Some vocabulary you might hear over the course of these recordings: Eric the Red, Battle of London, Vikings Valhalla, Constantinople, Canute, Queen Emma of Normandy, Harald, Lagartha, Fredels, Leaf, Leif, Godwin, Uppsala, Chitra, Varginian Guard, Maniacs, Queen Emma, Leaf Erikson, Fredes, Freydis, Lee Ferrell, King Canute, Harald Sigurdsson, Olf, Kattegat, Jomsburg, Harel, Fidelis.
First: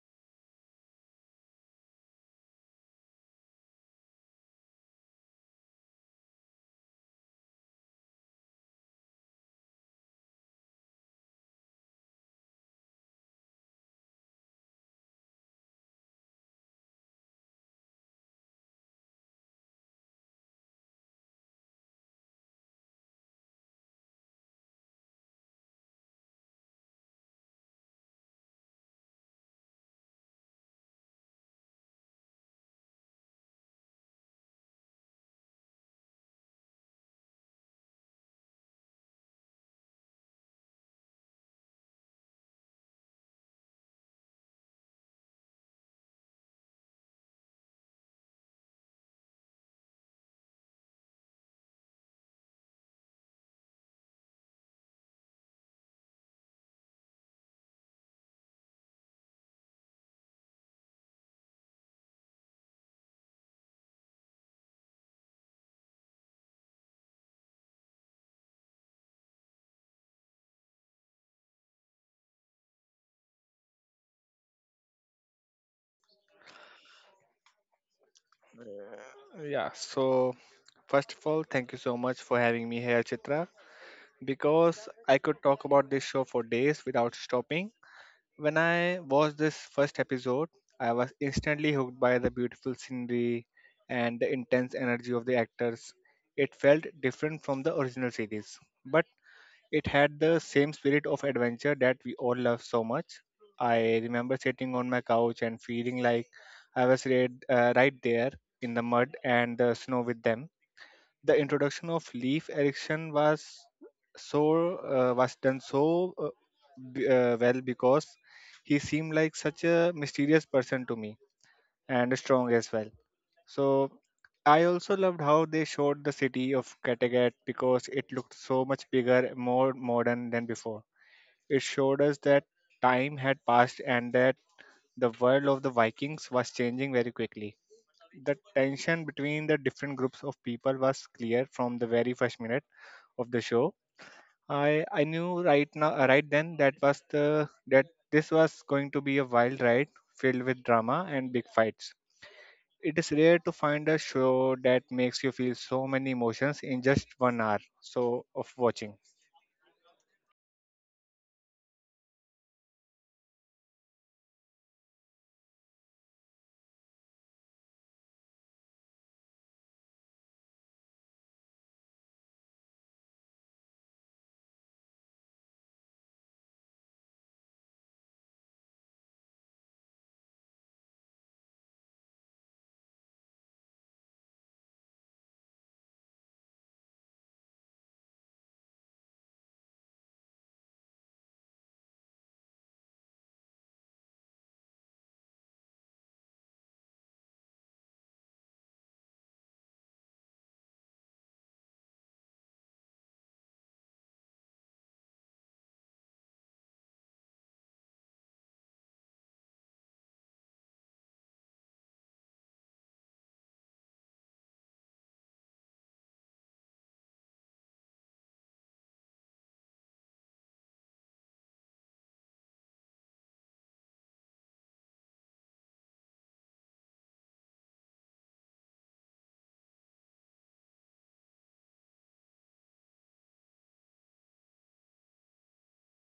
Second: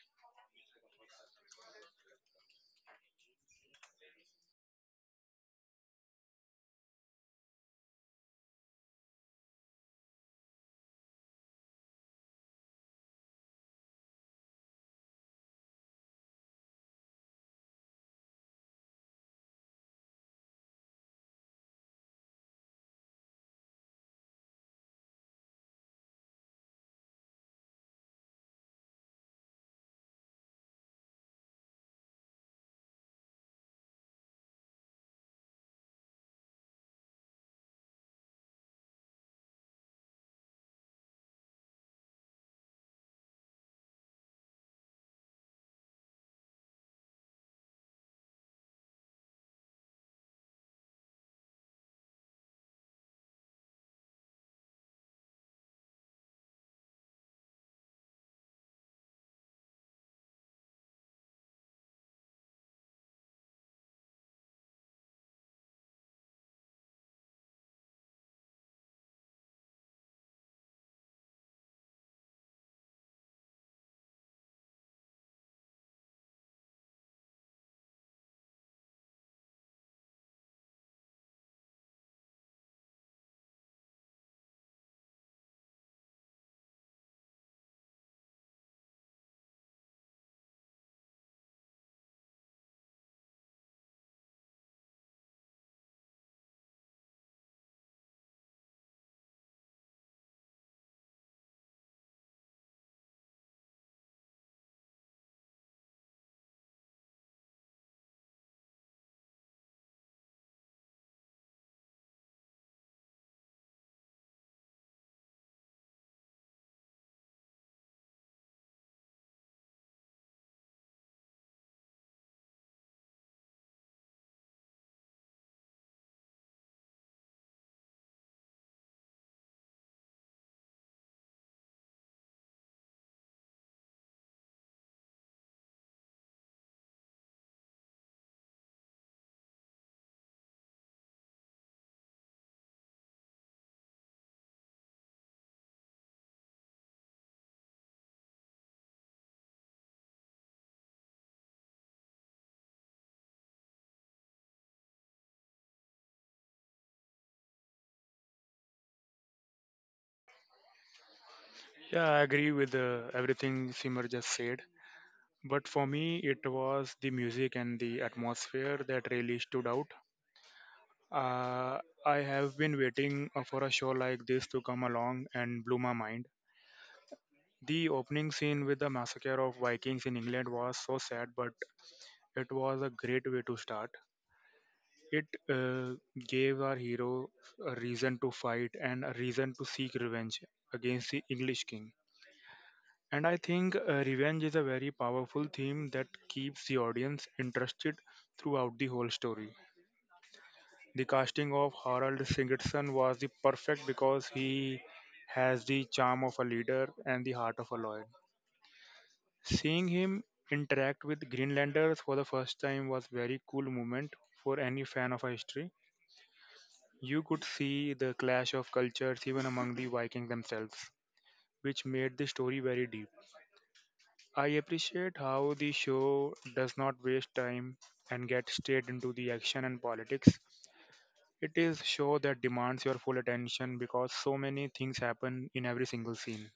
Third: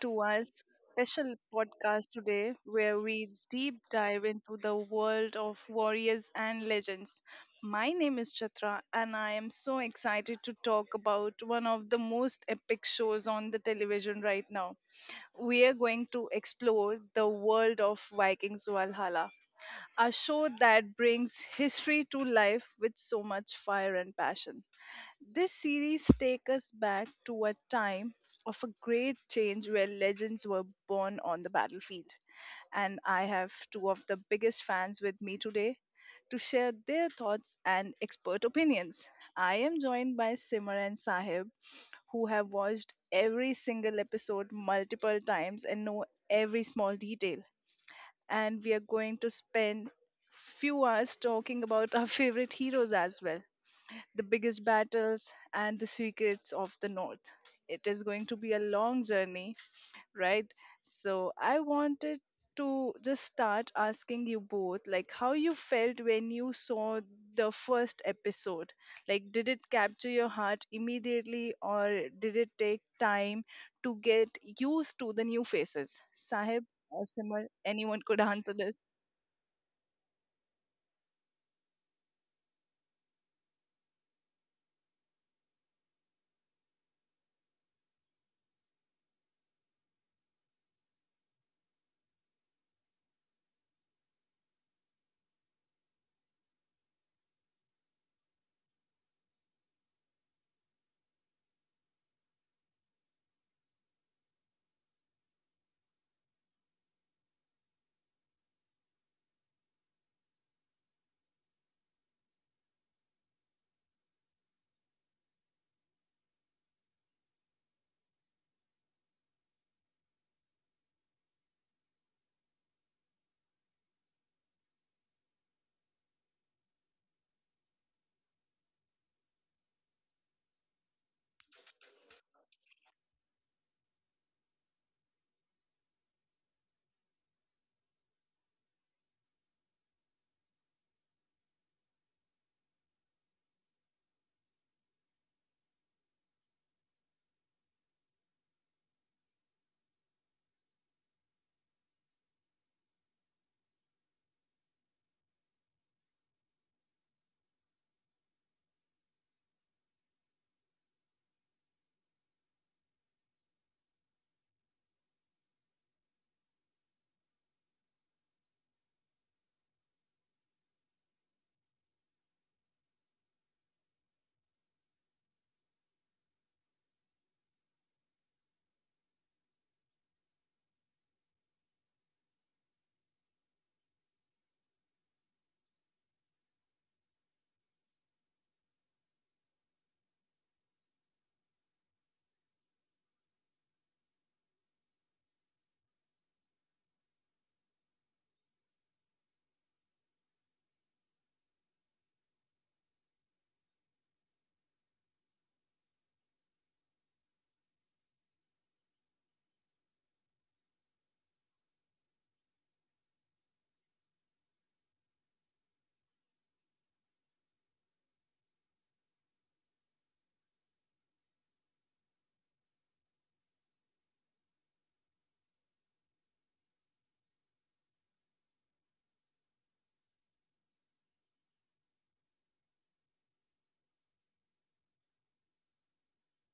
to our special podcast today where we deep dive into the world of warriors and legends. My name is Chitra and I am so excited to talk about one of the most epic shows on the television right now. We are going to explore the world of Vikings Valhalla, a show that brings history to life with so much fire and passion. This series takes us back to a time of a great change where legends were born on the battlefield. And I have two of the biggest fans with me today to share their thoughts and expert opinions. I am joined by Simar and Sahib, who have watched every single episode multiple times and know every small detail. And we are going to spend few hours talking about our favorite heroes as well the biggest battles, and the secrets of the North. It is going to be a long journey, right? So I wanted to just start asking you both like how you felt when you saw the first episode, like did it capture your heart immediately or did it take time to get used to the new faces, Sahib or Simar, anyone could answer. Yeah, so first of all, thank you so much for having me here, Chitra, because I could talk about this show for days without stopping. When I watched this first episode, I was instantly hooked by the beautiful scenery and the intense energy of the actors. It felt different from the original series, but it had the same spirit of adventure that we all love so much. I remember sitting on my couch and feeling like I was right there in the mud and the snow with them. The introduction of Leaf Erection was was done well, because he seemed like such a mysterious person to me and strong as well. So I also loved how they showed the city of Kattegat, because it looked so much bigger, more modern than before. It showed us that time had passed and that the world of the Vikings was changing very quickly. The tension between the different groups of people was clear from the very first minute of the show. I knew right then that was the that this was going to be a wild ride filled with drama and big fights. It is rare to find a show that makes you feel so many emotions in just 1 hour, so of watching. Yeah, I agree with everything Simar just said. But for me, it was the music and the atmosphere that really stood out. Uh, I have been waiting for a show like this to come along and blew my mind. The opening scene with the massacre of Vikings in England was so sad, but it was a great way to start. It uh, Gave our hero a reason to fight and a reason to seek revenge against the English king. And I think revenge is a very powerful theme that keeps the audience interested throughout the whole story. The casting of Harald Sigurdsson was the perfect because he has the charm of a leader and the heart of a lion. Seeing him interact with Greenlanders for the first time was very cool moment for any fan of history. You could see the clash of cultures even among the Vikings themselves, which made the story very deep. I appreciate how the show does not waste time and get straight into the action and politics. It is show that demands your full attention because so many things happen in every single scene.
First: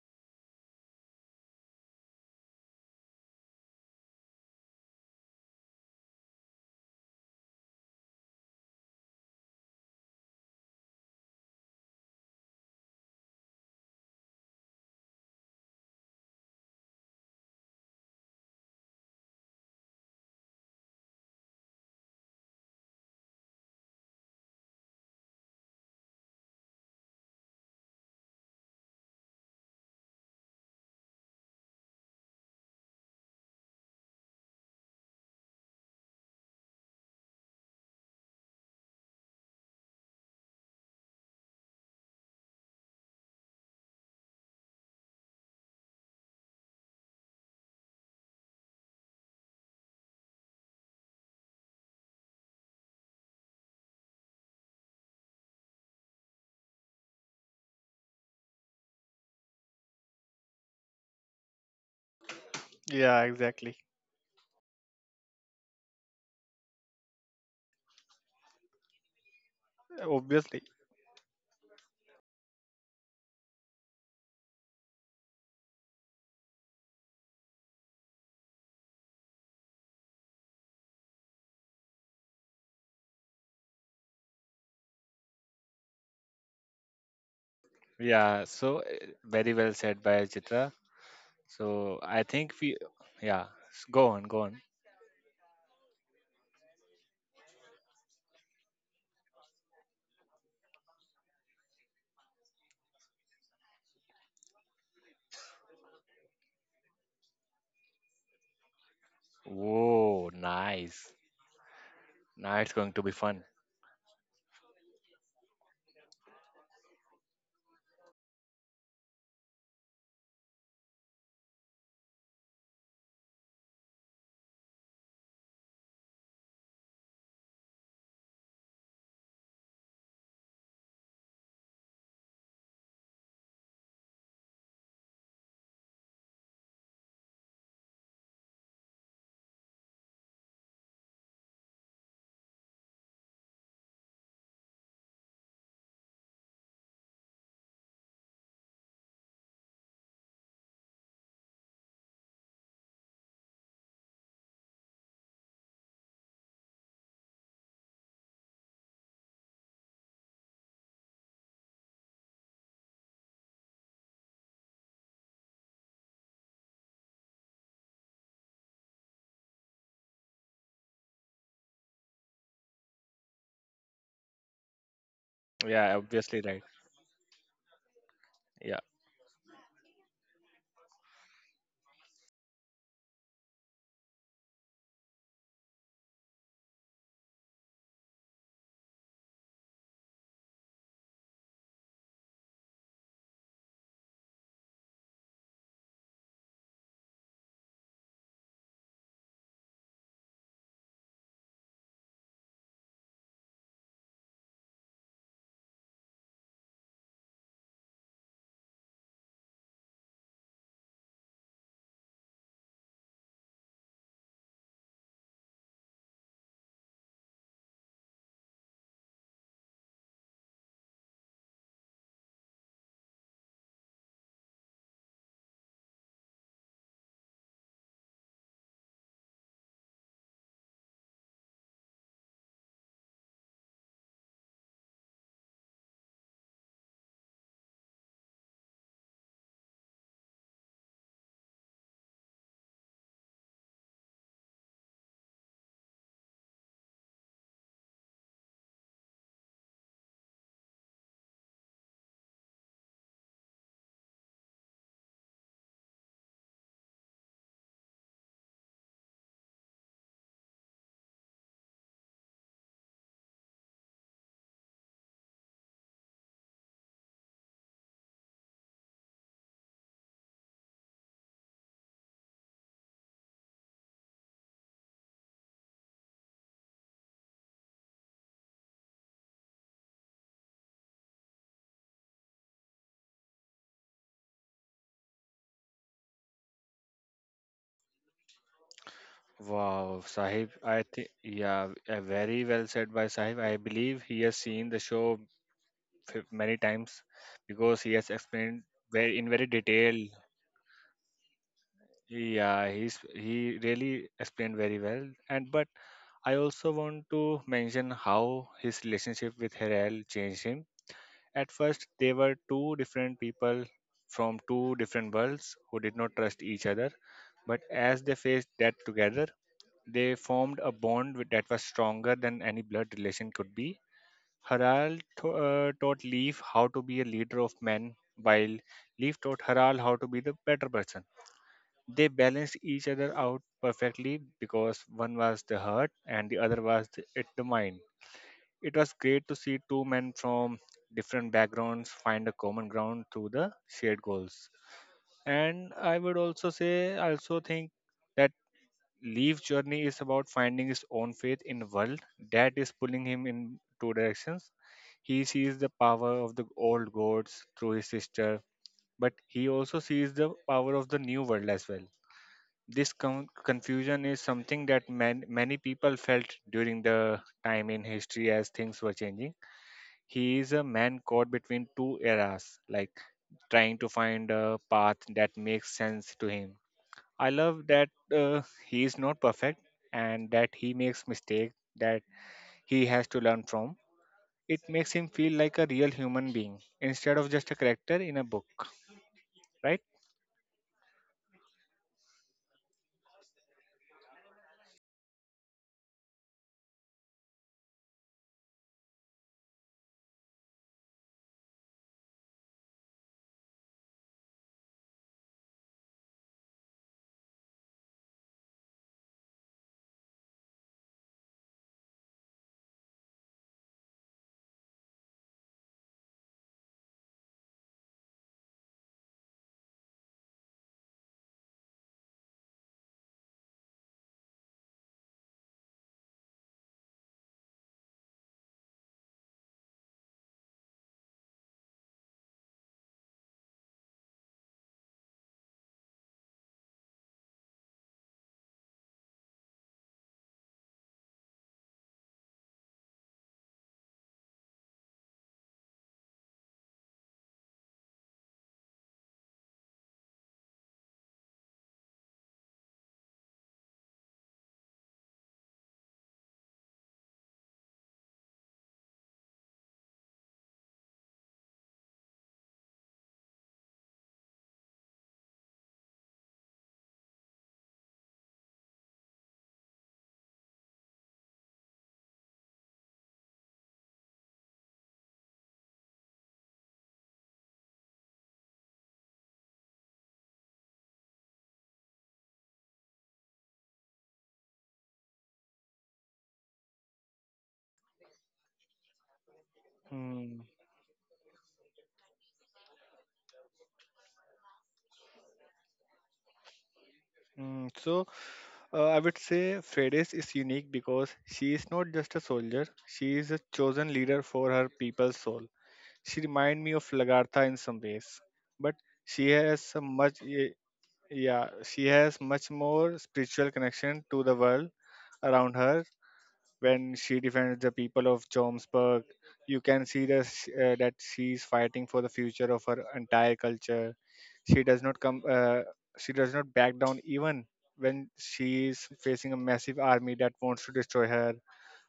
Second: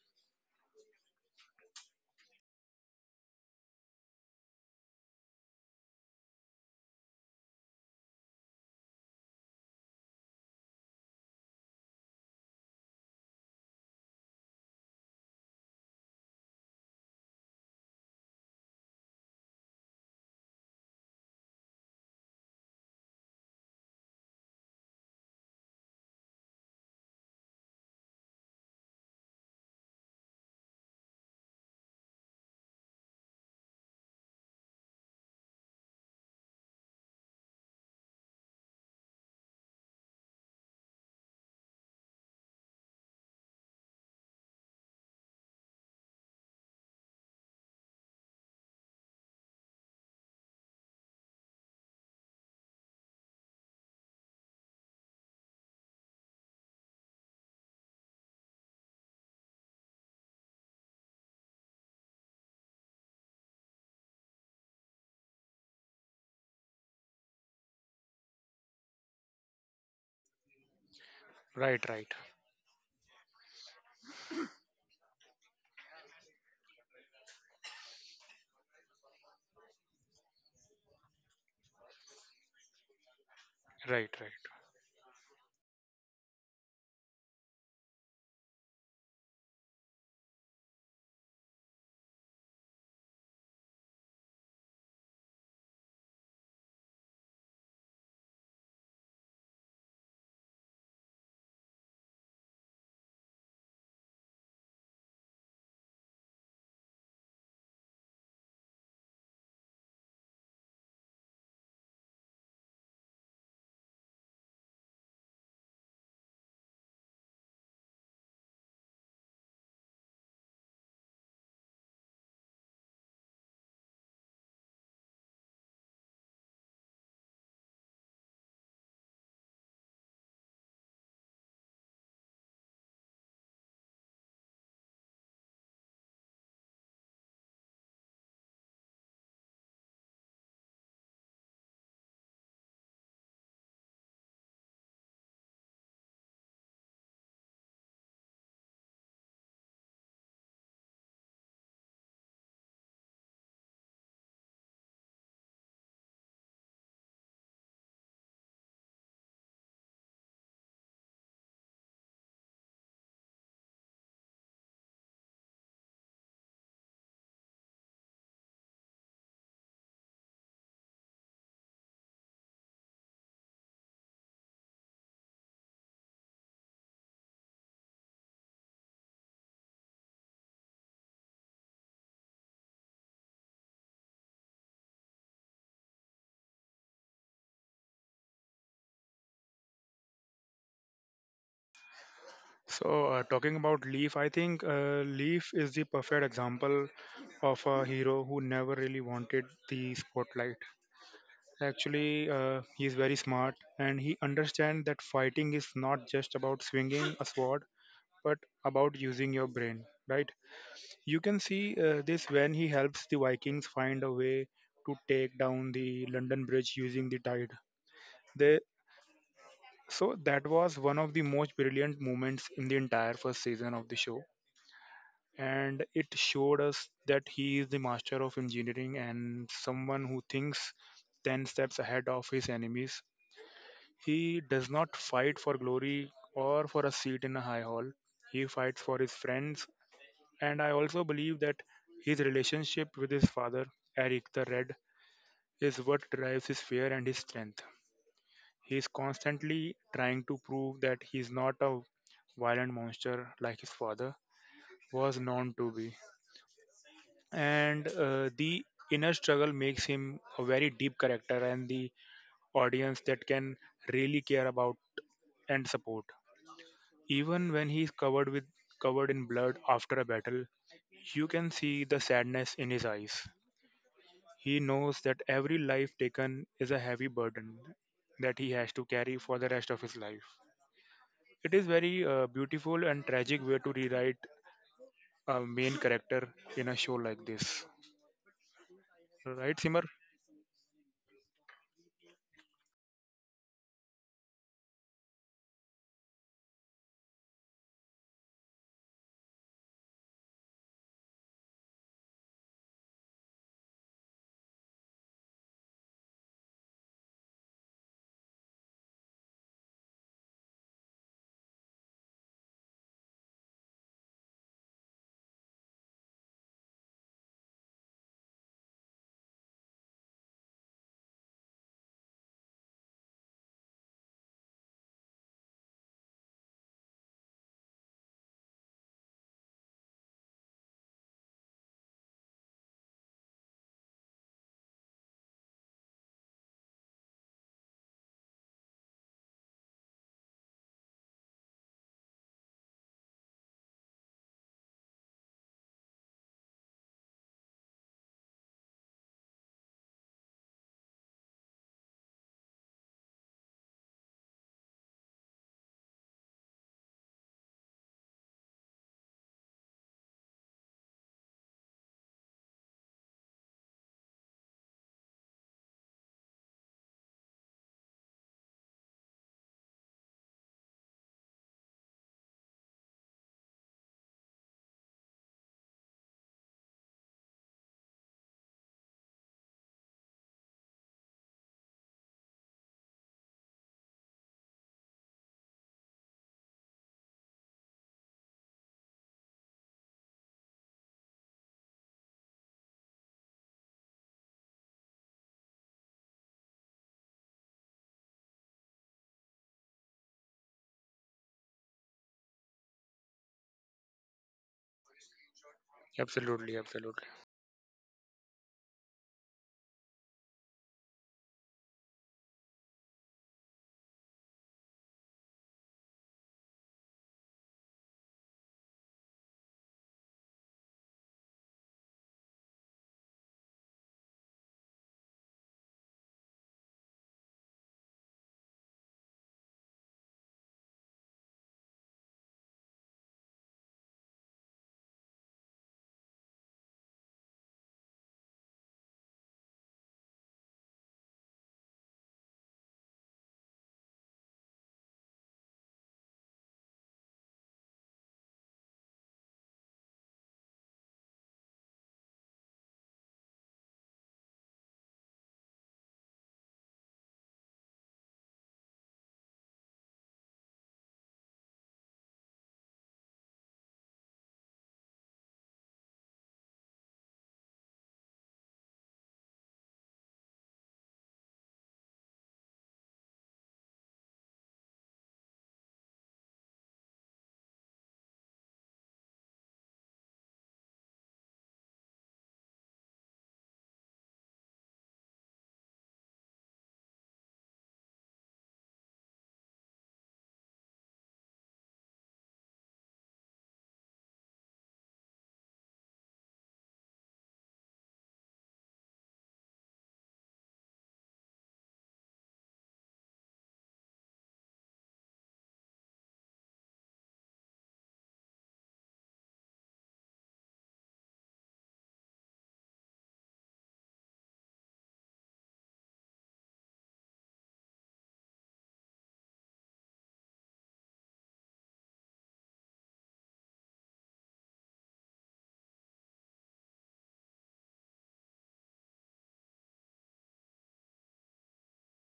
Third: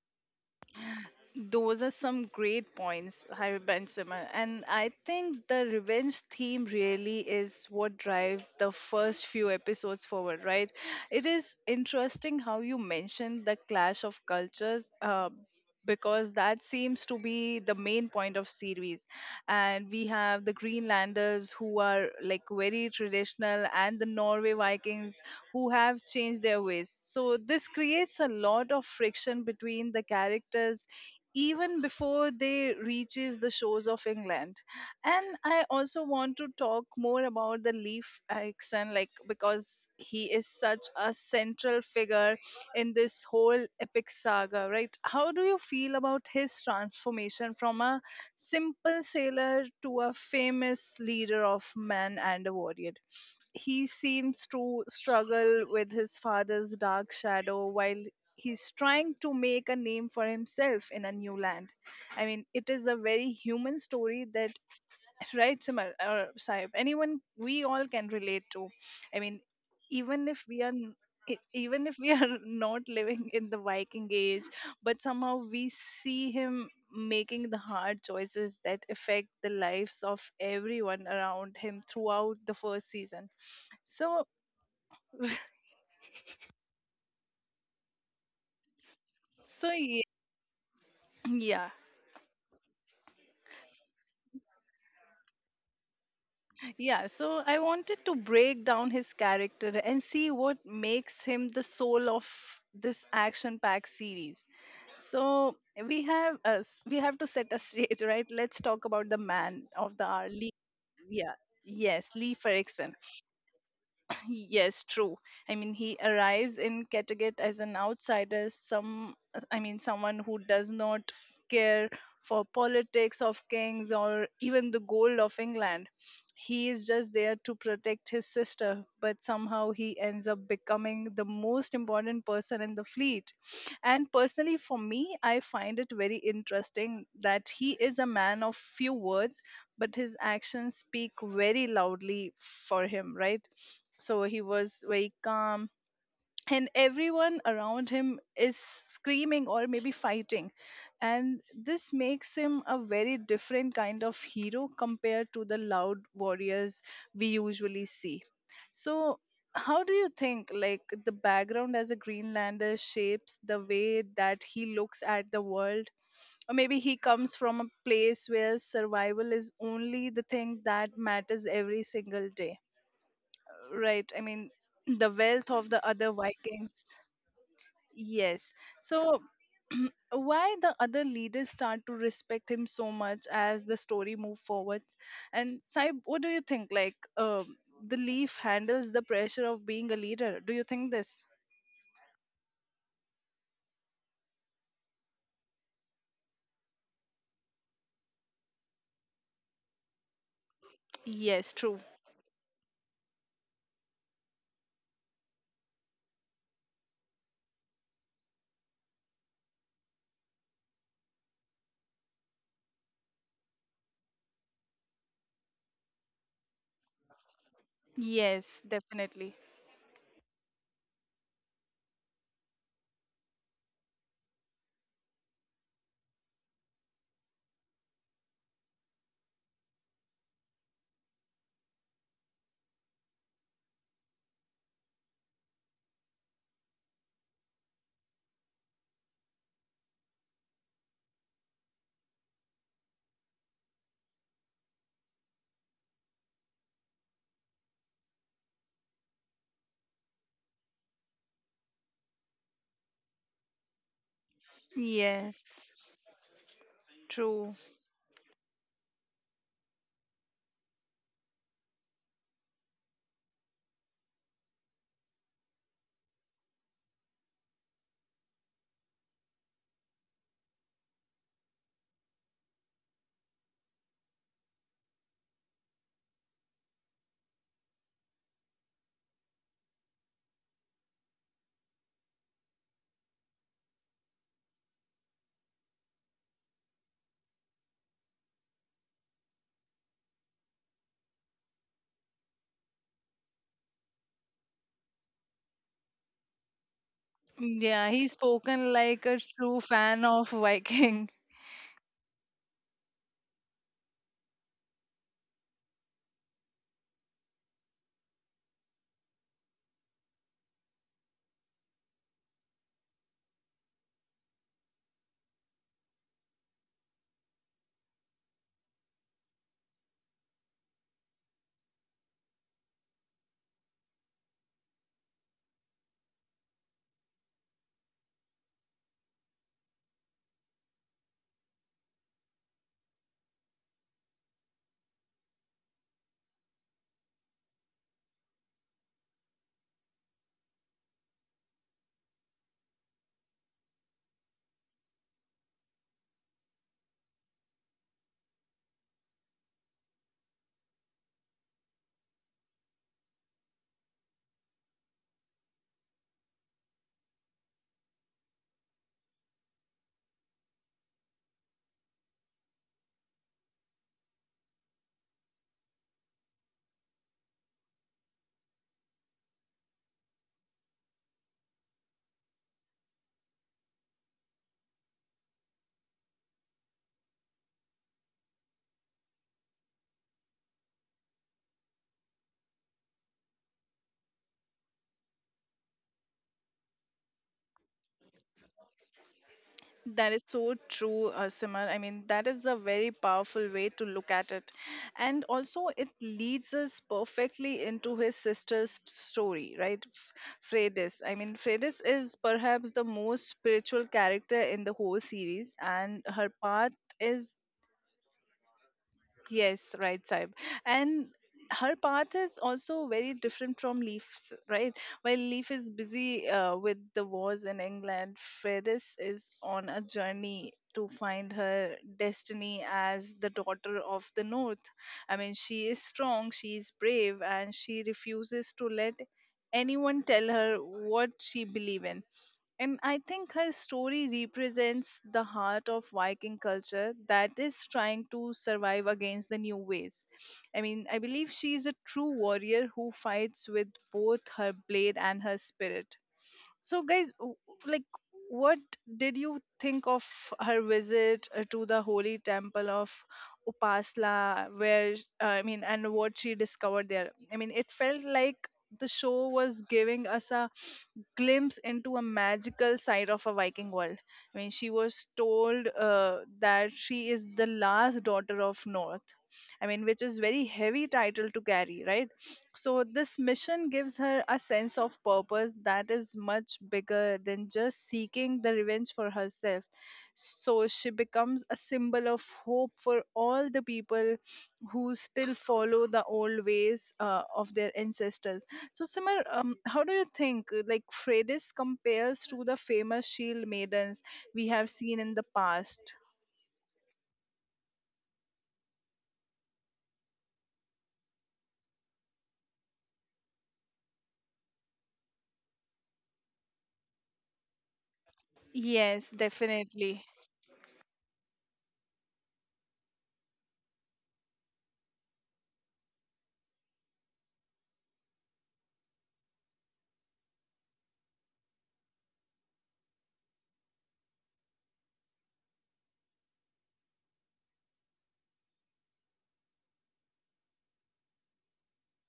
Those are some great points, Habib and Simran. And I think the revenge theme really is what drive the first few episodes forward, right? It is interesting how you mentioned the clash of cultures. Because that seems to be the main point of series, and we have the Greenlanders who are like very traditional, and the Norway Vikings who have changed their ways, so this creates a lot of friction between the characters even before they reaches the shores of England. And I also want to talk more about the Leaf Erikson, like because he is such a central figure in this whole epic saga, right? How do you feel about his transformation from a simple sailor to a famous leader of men and a warrior? He seems to struggle with his father's dark shadow while he's trying to make a name for himself in a new land. I mean, it is a Yeah, very human exactly. story that, right Simar or Sahib, anyone we all can relate to. I mean, even if Obviously. E- Right, even if we right, are not living in the Viking age, but somehow we see him making the hard choices that affect the lives of everyone around him throughout the first season. right, So right. Yeah, so, very so well said by Chitra. yeah. So I think we, yeah, go on. Yeah, so I wanted to break down his character and see what makes him the soul of this action-packed series. So we have to set a stage, right? Let's talk about the man of the hour, Whoa, Lee. nice. Yeah, yes, Lee Now Ferrell. it's going to be fun. Yes, true. I mean, he arrives in Kattegat as an outsider, some, I mean, someone who does not care for politics of kings or even the gold of England. He is just there to protect his sister, but somehow he ends up becoming the most important person in the fleet. And personally, for me, I find it very interesting that he is a man of few words but his actions speak very loudly for him, right? So he was very calm, and everyone around him is screaming or maybe fighting. And this makes him a very different kind of hero compared to the loud warriors we usually see. So, how do you think like the background as a Greenlander shapes the way that he looks at the world, or maybe he comes from a place where survival is only the thing that matters every single day, right? I mean, the wealth of the Yeah, other obviously, right. Vikings, yes, Yeah. so why the other leaders start to respect him so much as the story move forward. And Saib, what do you think, like the Leaf handles the pressure of being a leader, do you think this? So, talking about Leaf, I think Leaf is the perfect example of a hero who never really wanted the spotlight. Yes, true. Actually, he is very smart and he understands that fighting is not just about swinging a sword, but about using your brain, right? You can see this when he helps the Vikings find a way to take down the London Bridge using the tide. Yes, They definitely. So that was one of the most brilliant moments in the entire first season of the show, and it showed us that he is the master of engineering and someone who thinks 10 steps ahead of his enemies. He does not fight for glory or for a seat in a high hall. He fights for his friends. And I also believe that his relationship with his father, Eric the Red, is what drives his fear and his strength. He is constantly trying to prove that he is not a violent monster like his father was known Yes, to be. true. And the inner struggle makes him a very deep character and the audience that can really care about and support. Even when he is covered in blood after a battle, you can see the sadness in his eyes. He knows that every life taken is a heavy burden that he has to carry for the rest of his life. It is very beautiful and tragic way to rewrite a main character in a show like this. Right, Simar? Wow, Sahib, I think, yeah, very well said by Sahib. I believe he has seen the show many times, because Yeah, he has he's explained spoken like very a in very true fan detail. of Viking. Yeah, he really explained very well. And but I also want to mention how his relationship with Harel changed him. At first, they were two different people from two different worlds who did not trust each other, but as they faced death together, they formed a bond that was stronger than any blood relation could be. Harald taught Leif how to be a leader of men, while Leif taught Harald how to be the better person. They balanced each other out perfectly, because one was the heart and the other was the mind. It was great to see two men from different backgrounds find a common ground through the shared goals. And I would also say, I also think that Leaf's journey is about finding his own faith in the world that is pulling him in two directions. He sees the power of the old gods through his sister, but he also sees the power of the new world as well. This confusion is something that many people felt during the time in history as things were changing. He is a man caught between two eras, like trying to find a path that makes sense to him. I love that he is not perfect and that he makes mistakes that he has to learn from. It makes him feel like a real human being instead of just a character in a book, right? That is so true, Simar. I mean, that is a very powerful way to look at it. And also, it leads us perfectly into his sister's story, right? Freydis. I mean, Freydis is perhaps the most spiritual character in the whole series, and her Absolutely, path absolutely. is, yes, right, Saib. And her path is also very different from Leaf's, right? While Leaf is busy with the wars in England, Ferris is on a journey to find her destiny as the daughter of the North. I mean, she is strong, she is brave, and she refuses to let anyone tell her what she believes in. And I think her story represents the heart of Viking culture that is trying to survive against the new ways. I mean, I believe she is a true warrior who fights with both her blade and her spirit. So, guys, like, what did you think of her visit to the holy temple of Upasla, where, I mean, and what she discovered there? I mean, it felt like the show was giving us a glimpse into a magical side of a Viking world. I mean, she was told that she is the last daughter of North. I mean, which is very heavy title to carry, right? So, this mission gives her a sense of purpose that is much bigger than just seeking the revenge for herself. So, she becomes a symbol of hope for all the people who still follow the old ways of their ancestors. So, Simar, how do you Hmm. think, like, Freydis compares to the famous shield maidens we have seen in the past? So I would say Fredes is unique, because she is not just a soldier, she is a chosen leader for her people's soul. She remind me of Lagartha in some ways, but Yes, she has a definitely. much ye- yeah she has much more spiritual connection to the world around her. When she defends the people of Jomsburg, you can see that she's fighting for the future of her entire culture. She does not come. She does not back down even when she is facing a massive army that wants to destroy her.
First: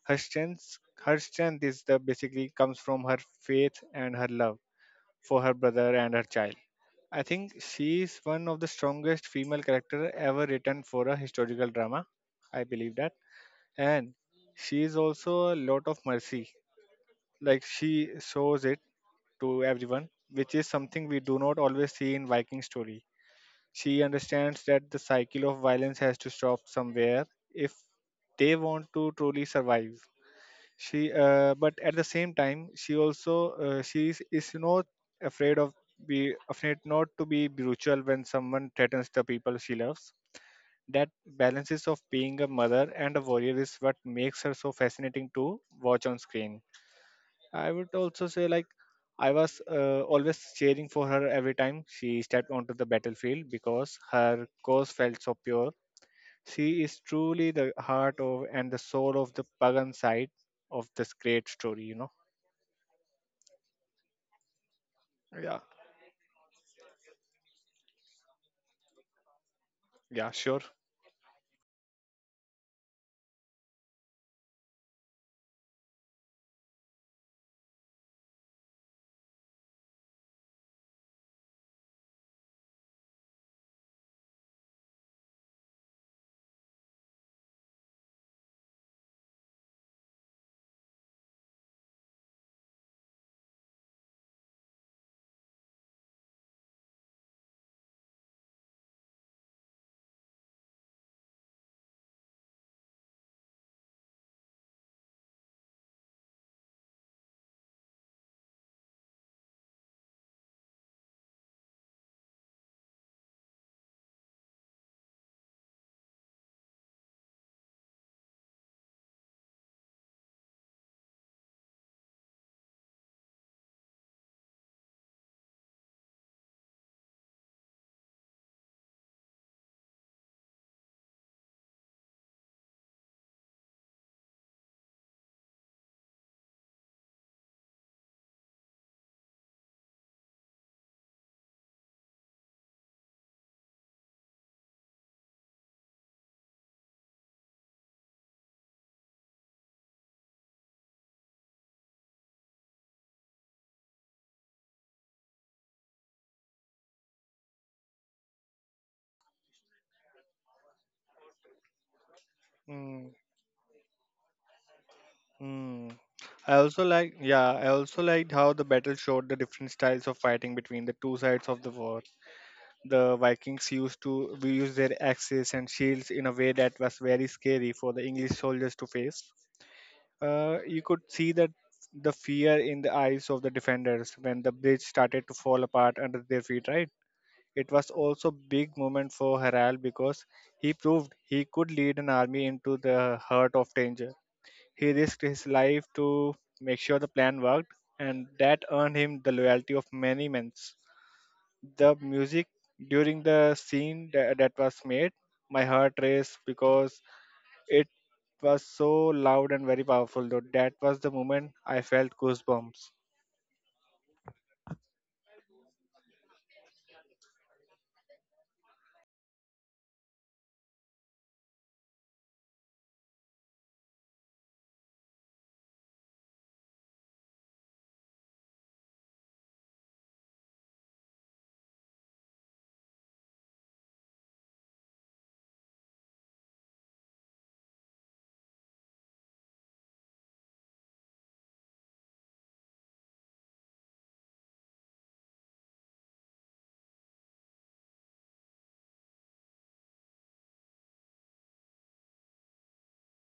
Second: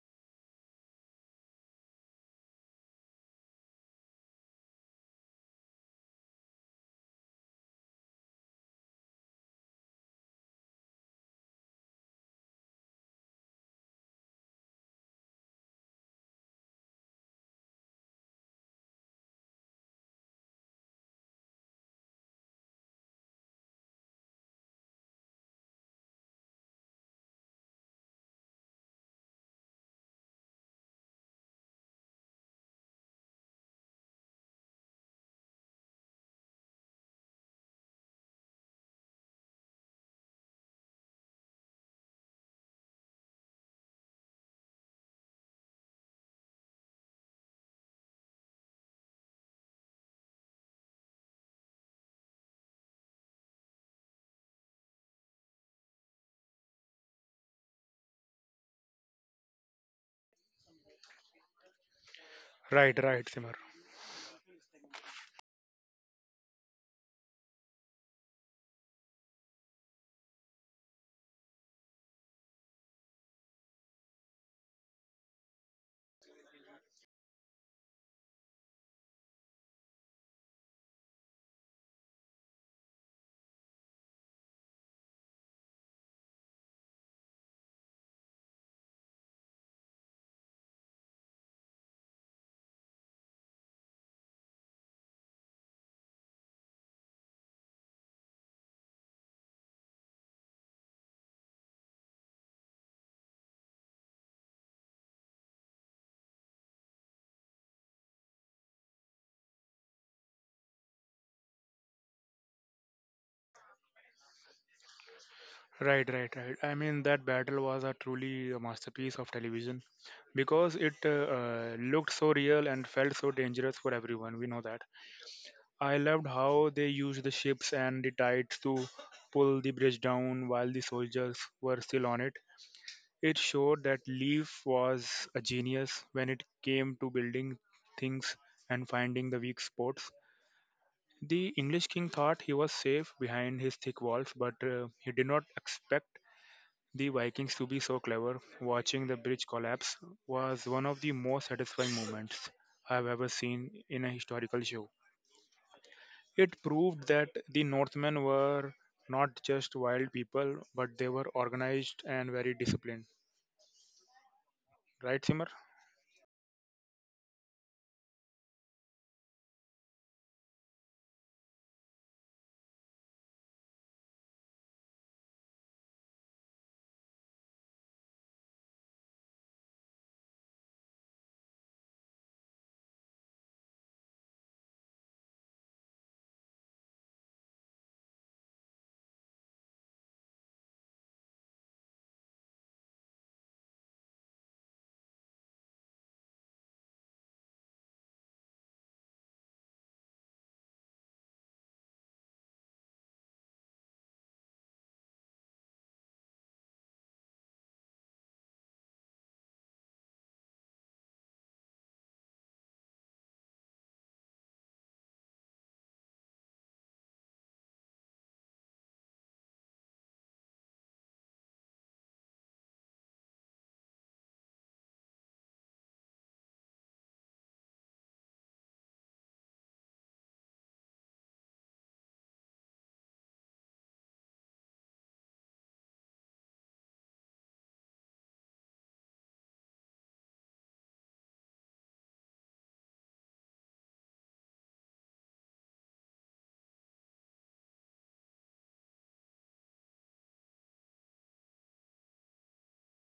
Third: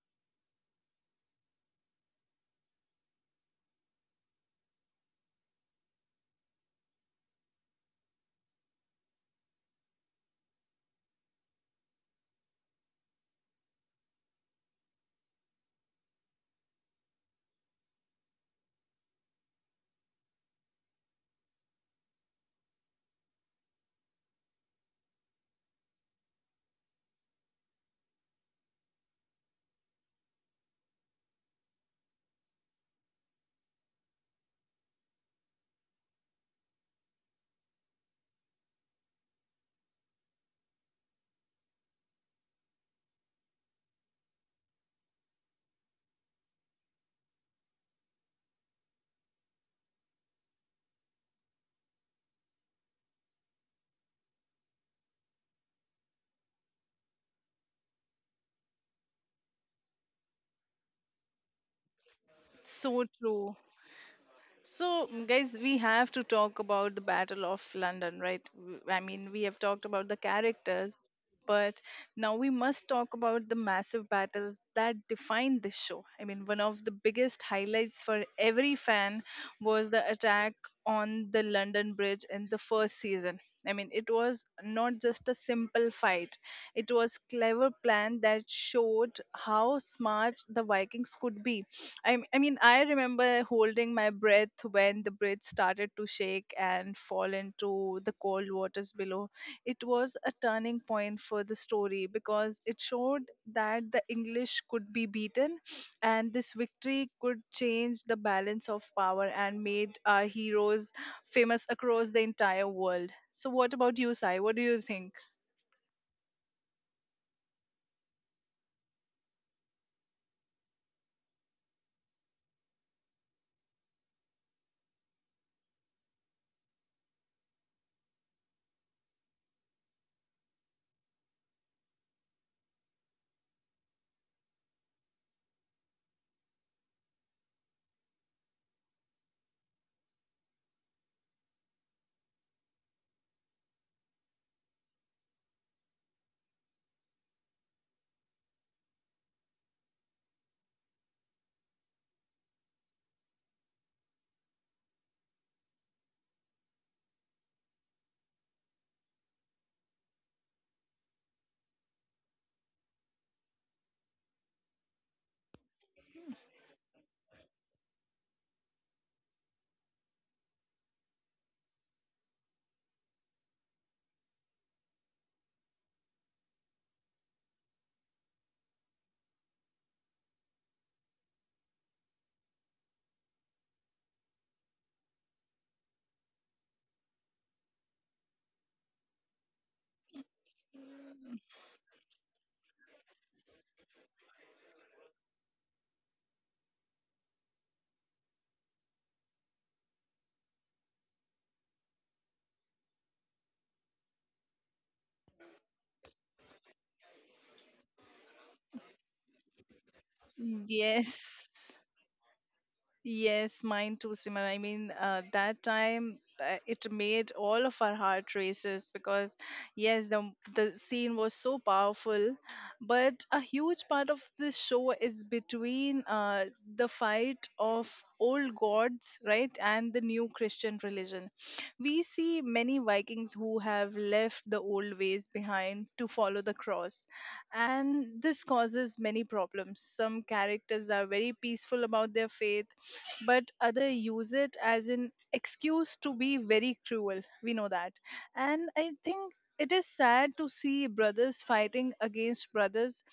Her strength, her strength is the basically comes from her faith and her love for her brother and her child. I think she is one of the strongest female character ever written for a historical drama. I believe that. And she is also a lot of mercy. Like, she shows it to everyone, which is something we do not always see in Viking story. She understands that the cycle of violence has to stop somewhere if they want to truly survive. She But at the same time, she is not afraid of afraid not to be brutal when someone threatens the people she loves. That balances of being a mother and a warrior is what makes her so fascinating to watch on screen. I would also say, like, I was always cheering for her every time she stepped onto the battlefield, because her cause felt so pure. She is truly the heart of and the soul of the pagan side of this great story, you know. Right, So right, Simar. true. So, Yeah, guys, we have to talk about the Battle of London, right? I mean, we have talked yeah, about the sure. characters, but now we must talk about the massive battles that define this show. I mean, one of the biggest highlights for every fan was the attack on the London Bridge in the first season. I mean, it was not just a simple fight. It was clever plan that showed how smart the Vikings could be. I mean, I remember holding my breath when the bridge started to shake and fall into the cold waters below. It was a turning point for the story because it showed that the English could be beaten, and this victory could change the balance of power and made our heroes famous across the entire world. So, what about you, Sai? What do you think? Right, right, right. I mean, that battle was a truly a masterpiece of television because it looked so real and felt so dangerous for everyone. We know that. I loved how they used the ships and the tides to pull the bridge down while the soldiers were still on it. It showed that Leaf was a genius when it came to building things and finding the weak spots. The English king thought he was safe behind his thick walls, but he did not expect the Vikings to be so clever. Watching the bridge collapse was one of the most satisfying moments I've ever seen in a historical show. It proved that the Northmen were not just wild people, but they were organized and very Mm, disciplined. Right, Simar? mm. I also liked how the battle showed the different styles of fighting between the two sides of the war. The Vikings used to we used their axes and shields in a way that was very scary for the English soldiers to face. You could see that the fear in the eyes of the defenders when the bridge started to fall apart under their feet. Right? It was also big moment for Harald, because he proved he could lead an army into the heart of danger. He risked his life to make sure the plan worked, and that earned him the loyalty of many men. The music during the scene that was made, my heart raced because it was so loud and very powerful. Though that was the moment I Yes. felt goosebumps. Yes, mine too, Simran. I mean, that time it made all of our heart races because, yes, the scene was so powerful, but a huge part of this show is between the fight of old gods, right, and the new Christian religion. We see many Vikings who have left the old ways behind to follow the cross, and this causes many problems. Some characters are very peaceful about their faith but other use it as an excuse to be very cruel, we know that. And I think it is sad to see brothers fighting against brothers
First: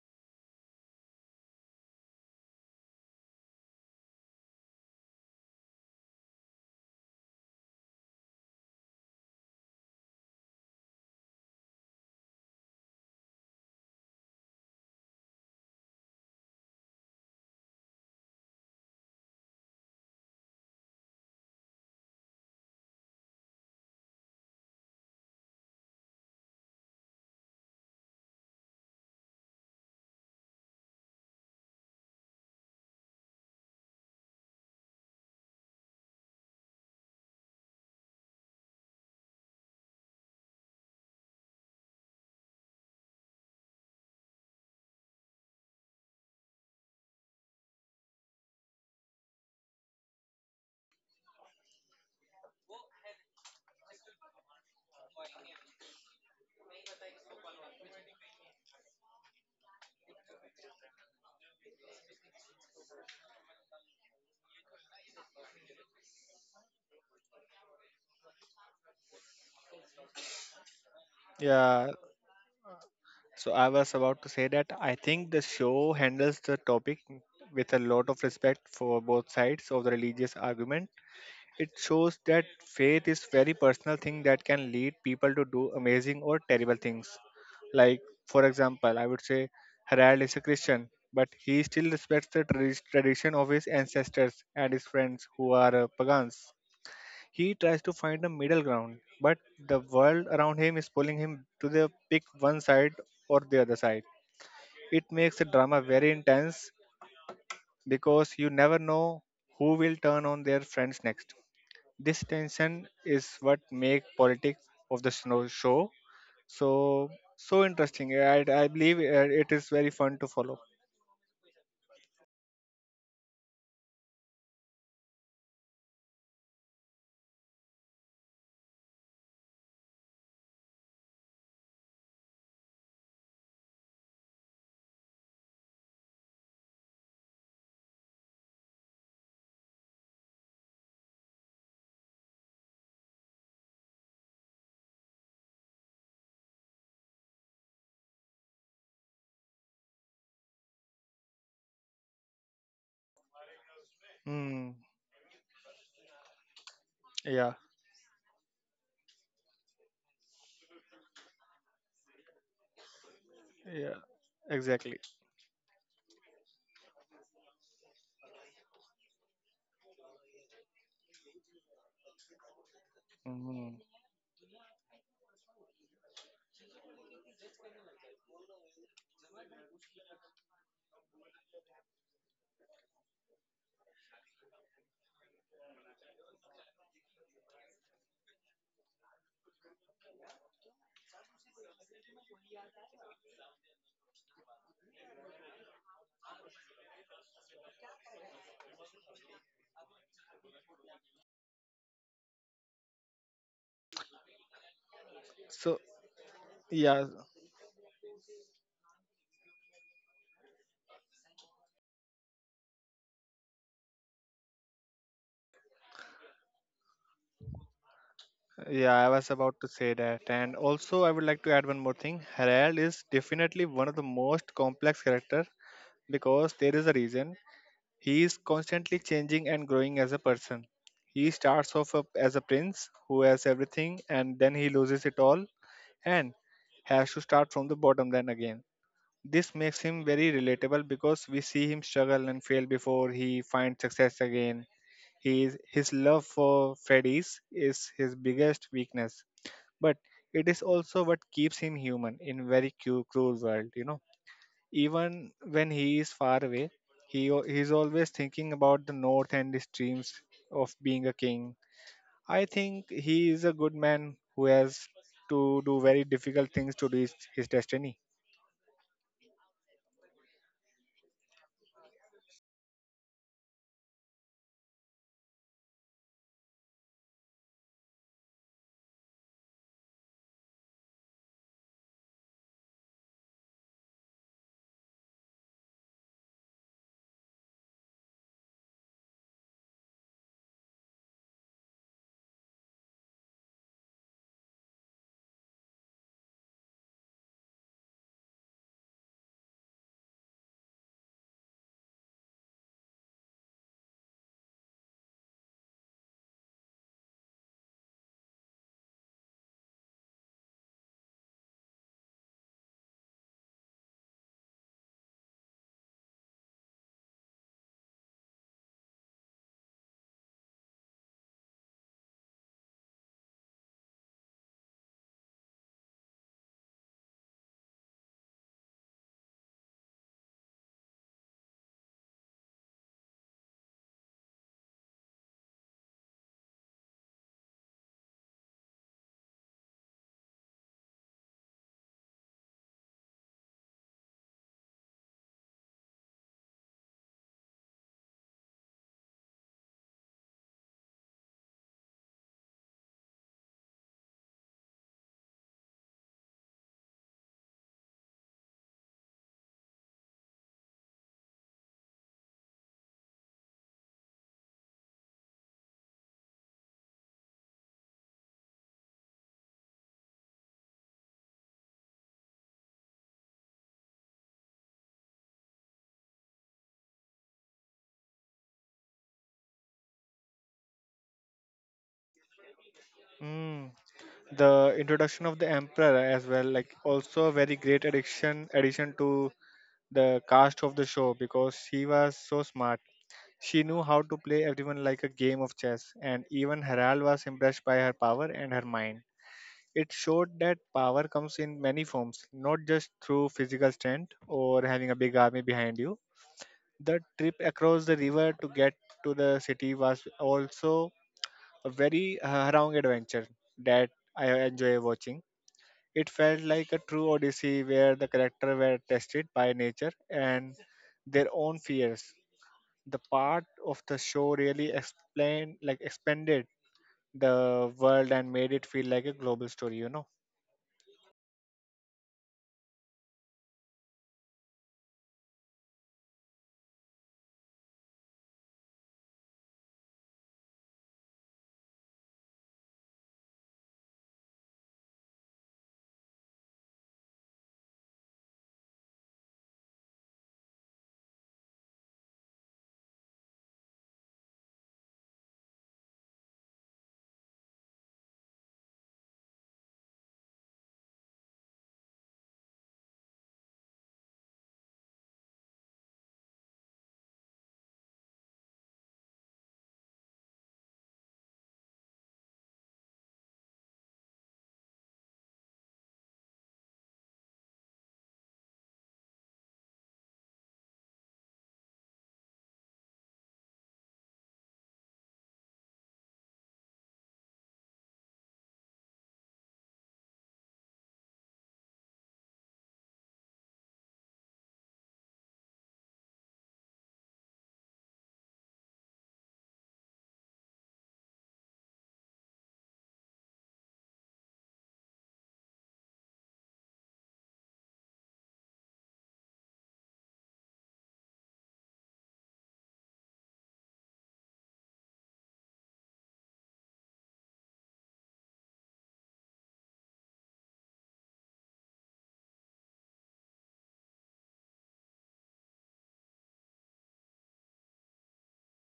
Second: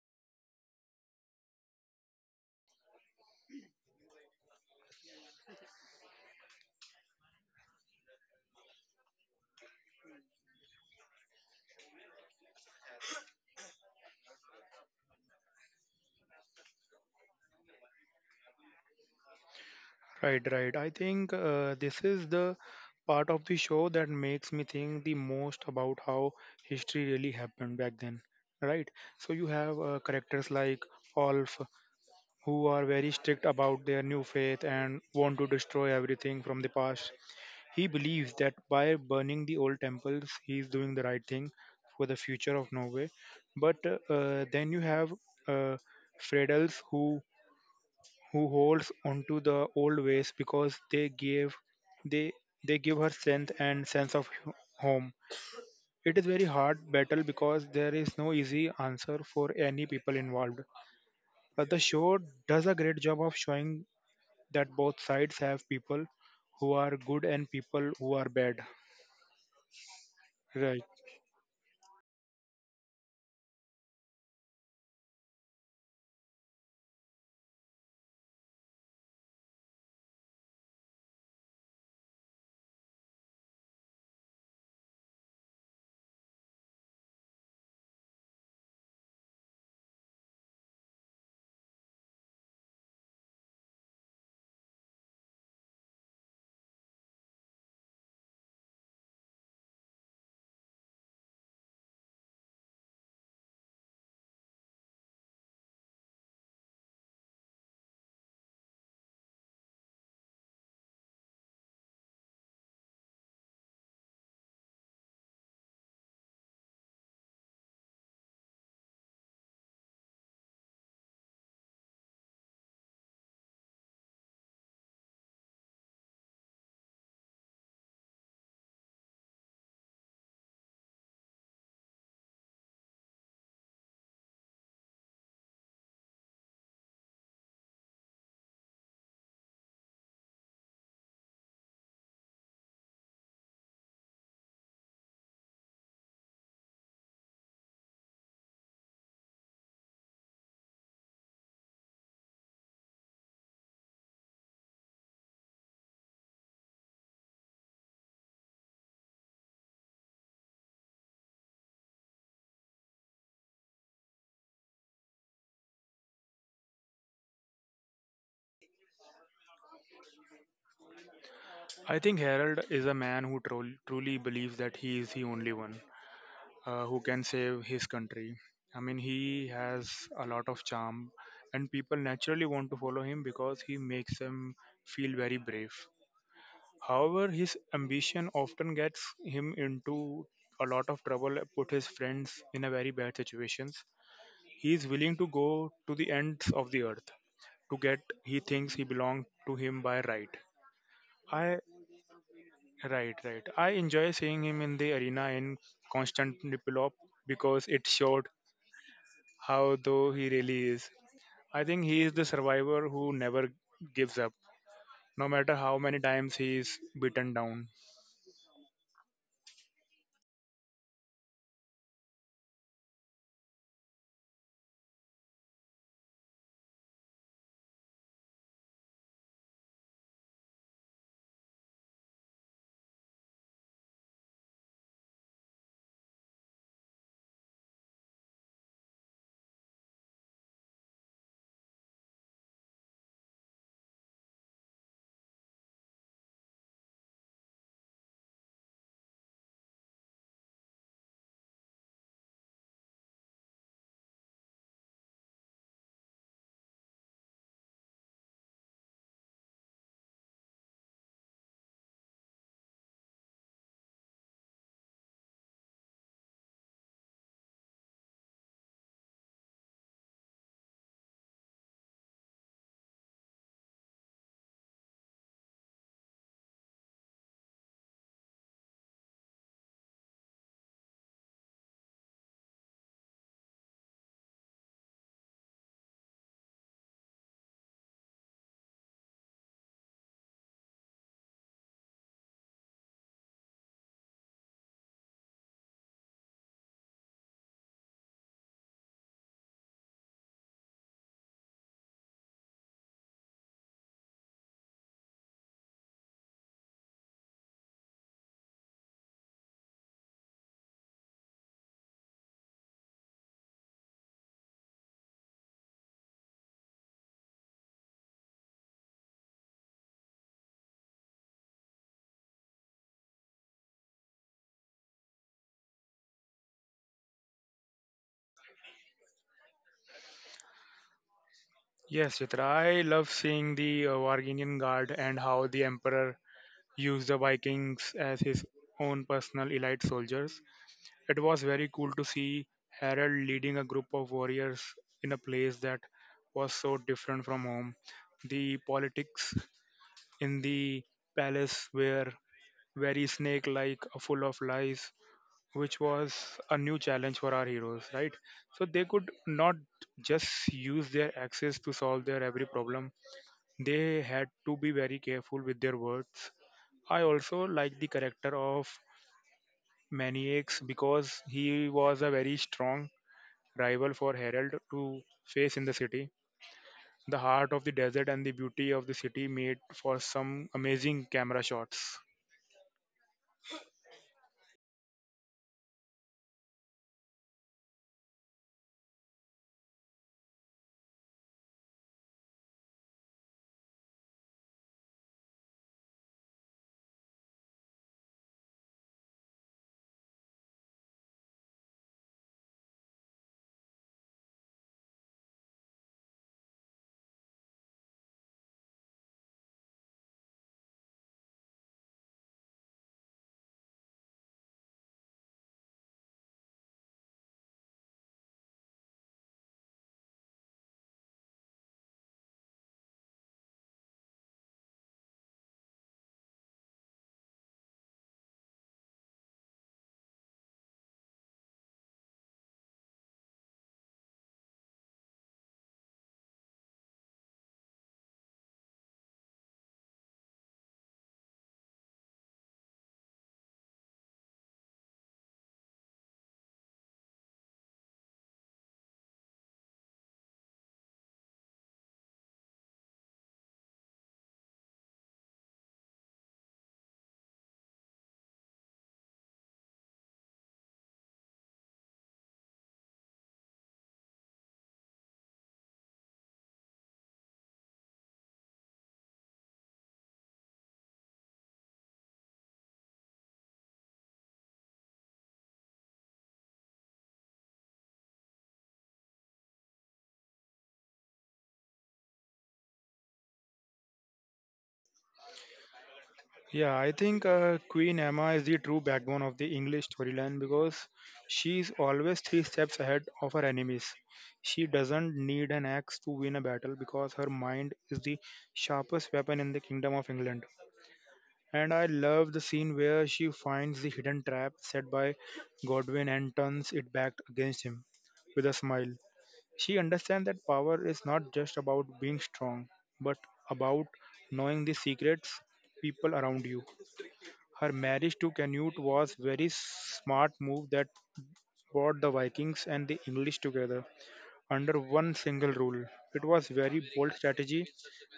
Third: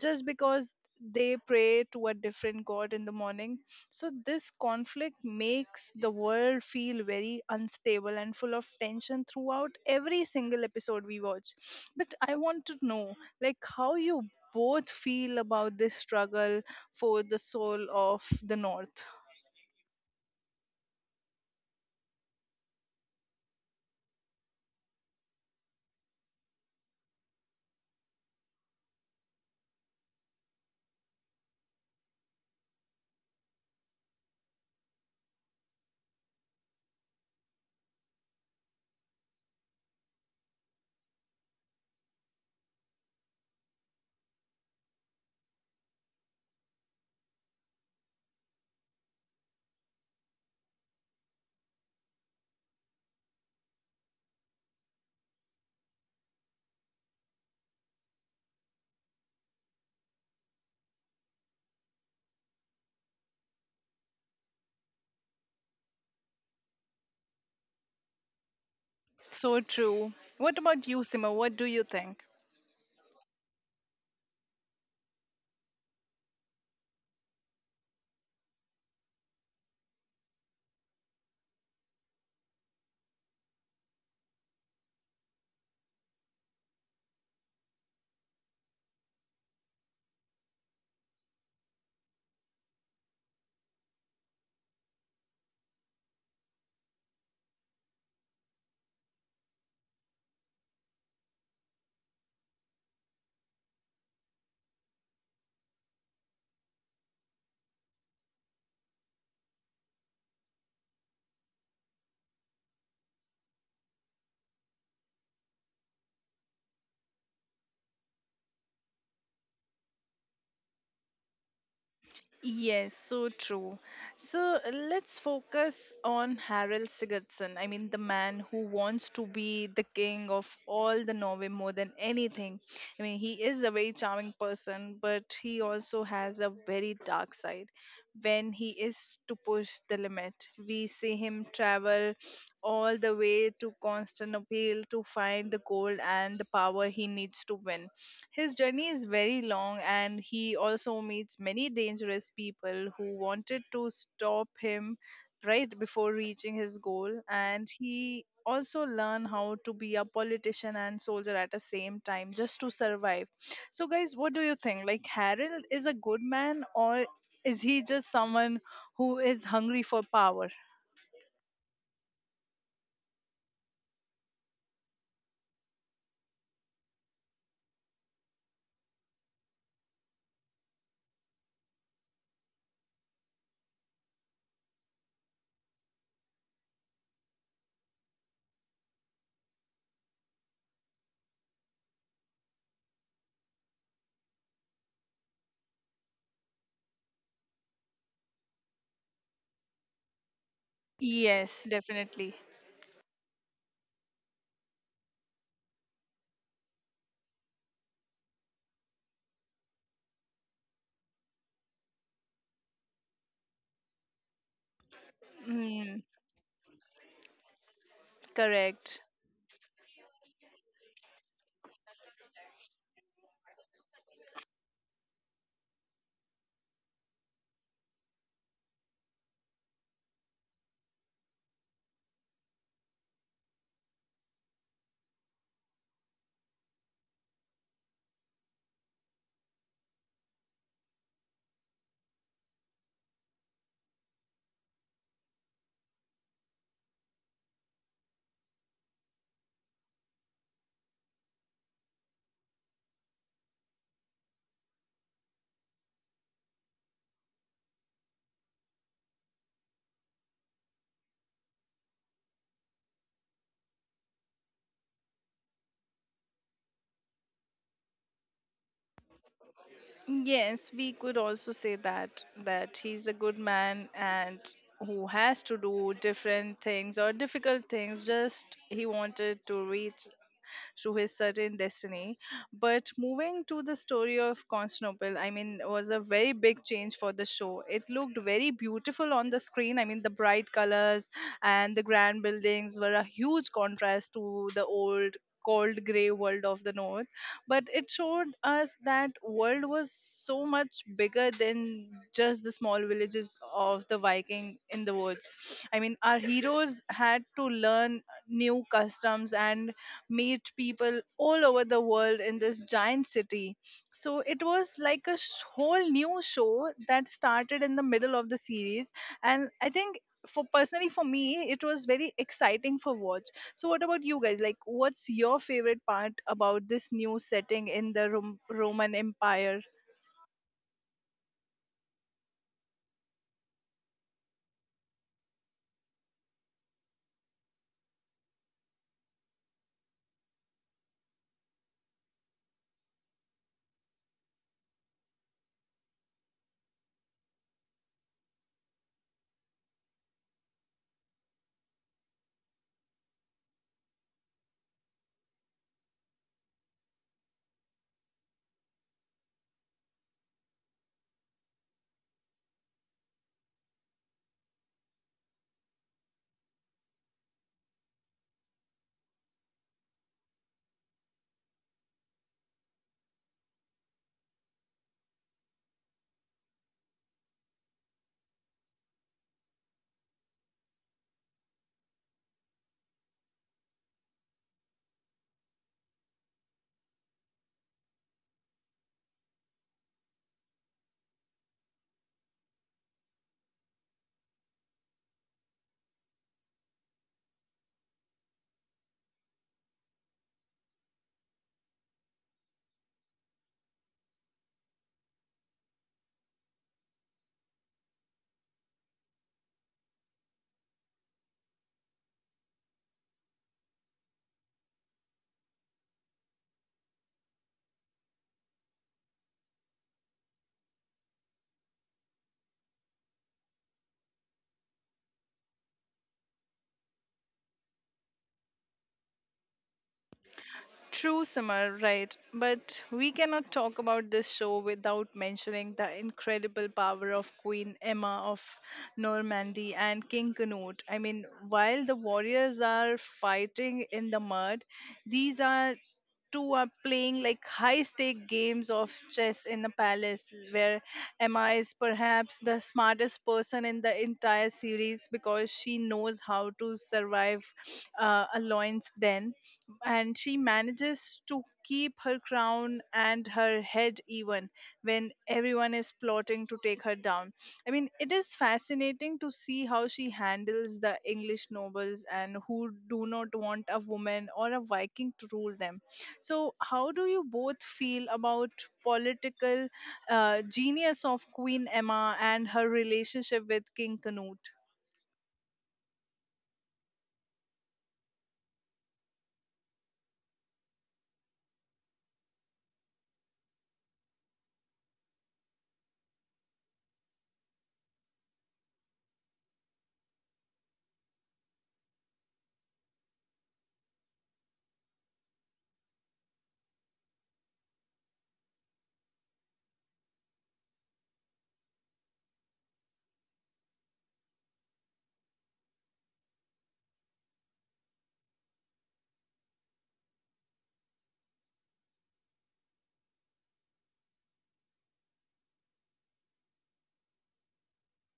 just because they pray to a different god in the morning. So this conflict makes the world feel very unstable and full of tension throughout every single episode we watch. But I want to know like how you both feel about this struggle for the soul of the North. Right, right. I think this is the part of the show that makes me think the most about how history really happened back then. Right? So you have characters like Olf who are very strict about their new faith and want to destroy everything from the past. He believes that by burning the old temples, he is doing the right thing for the future of Norway. But then you have uh, Fredels who holds onto the old ways because they gave they they give her strength and sense of home. It is very hard battle because there is no easy answer for any people involved. But the show does a great job of showing that both sides have people who are good and people who are bad. So true. What Right. about you, Sima? What do you Yeah, think? so I was about to say that I think the show handles the topic with a lot of respect for both sides of the religious argument. It shows that faith is very personal thing that can lead people to do amazing or terrible things. Like, for example, I would say Harald is a Christian, but he still respects the tradition of his ancestors and his friends who are pagans. He tries to find a middle ground, but the world around him is pulling him to the pick one side or the other side. It makes the drama very intense, because you never know who will turn on their friends next. This tension is what make politics of the snow show so so interesting. I believe it is very fun to follow. Yes, so true. So let's focus on Harald Sigurdsson. I mean, the man who wants to be the king of all the Norway more than anything. I mean, he is a very charming person, but he also has a very dark side when he is to push the limit. We see him travel all the way to Constantinople to find the gold and the power he needs to win. His journey is very long, and he also meets many dangerous people who wanted to stop Hmm. him right before reaching his goal. Yeah. And he also learn how to be a politician and soldier at the same time just to survive. So, Yeah. guys, what do you think? Exactly. Like, Harold is a good man, or is he just someone who is hungry for power? I think Harold is a man who Hmm. truly believes that he is the only one who can save his country. I mean, he has a lot of charm, and people naturally want to follow him because he makes them feel very brave. However, his ambition often gets him into a lot of trouble, put his friends in a very bad situations. He is willing to go to the ends of the earth to get he thinks he belongs to him by right. I Yes, definitely. Right, right. I enjoy seeing him in the arena in So, Constantinople yeah, because it showed how though he really is. I think he is the survivor who never gives up, no matter how Hmm. many times he is beaten down. yeah. Correct. I was about to say that, and also I would like to add one more thing. Herald is definitely one of the most complex character, because there is a reason. He is constantly changing and growing as a person. He starts off up as a prince who has everything and then he loses it all and has to start from the bottom then again. This makes him very relatable because we see him struggle and fail before he finds success again. His love for Freddy's is his biggest weakness, but it is also what keeps him human in very cruel world, you know. Even when he is far away, he is always thinking about the north and the streams of being a king. I think he is a good man who has to do very difficult things to reach his destiny. Yes, we could also say that that he's a good man and who has to do different things or difficult things. Just he wanted to reach to his certain destiny. But moving to the story of Constantinople, I mean, was a very big change for the show. It looked very beautiful on the screen. I mean, the bright colors and the grand buildings were a huge contrast to the old cold gray world of the north, but it showed us that world was so much bigger than just the small villages of the viking in the woods. I mean, our heroes had to learn new customs and meet people all over the world in this giant city. So it was like a whole new show that started in the middle of the series, and I think for personally for me it was very exciting for watch. So what about you guys, like what's your favorite part about this new setting in the Roman Empire? Yes, Chitra, I love seeing the Varginian Guard and how the Emperor used the Vikings as his own personal elite soldiers. It was very cool to see Harold leading a group of warriors in a place that was so different from home. The politics in the palace were very snake like, full of lies, which was a new challenge for our heroes, right? So they could not just use their axes to solve their every problem, they had to be very careful with their words. I also like the character of Maniacs because he was a very strong rival for Herald to face in the city. The heart of the desert and the beauty of the city made for some amazing camera shots. Mm. The introduction of the emperor as well, like, also a very great addition to the cast of the show, because she was so smart. She knew how to play everyone like a game of chess, and even Harald was impressed by her power and her mind. It showed that power comes in many forms, not just through physical strength or having a big army behind you. The trip across the river to get to the city was also a very harrowing adventure that I enjoy watching. It felt like a true odyssey where the characters were tested by nature and their own fears. The part of the show really explained, like expanded the world and made it feel like a global story, you know. True, Summer, right. But we cannot talk about this show without mentioning the incredible power of Queen Emma of Normandy and King Canute. I mean, while the warriors are fighting in the mud, these are two are playing like high stake games of chess in a palace where Emma is perhaps the smartest person in the entire series because she knows how to survive a lion's den, and she manages to keep her crown and her head even when everyone is plotting to take her down. I mean, it is fascinating to see how she handles the English nobles and who do not want a woman or a Viking to rule them. So, how do you both feel about political genius of Queen Emma and her relationship with King Canute? Yeah, I think Queen Emma is the true backbone of the English storyline because she is always three steps ahead of her enemies. She doesn't need an axe to win a battle because her mind is the sharpest weapon in the Kingdom of England. And I love the scene where she finds the hidden trap set by Godwin and turns it back against him with a smile. She understands that power is not just about being strong, but about knowing the secrets people around you. Her marriage to Canute was very smart move that brought the Vikings and the English together under one single rule. It was very bold strategy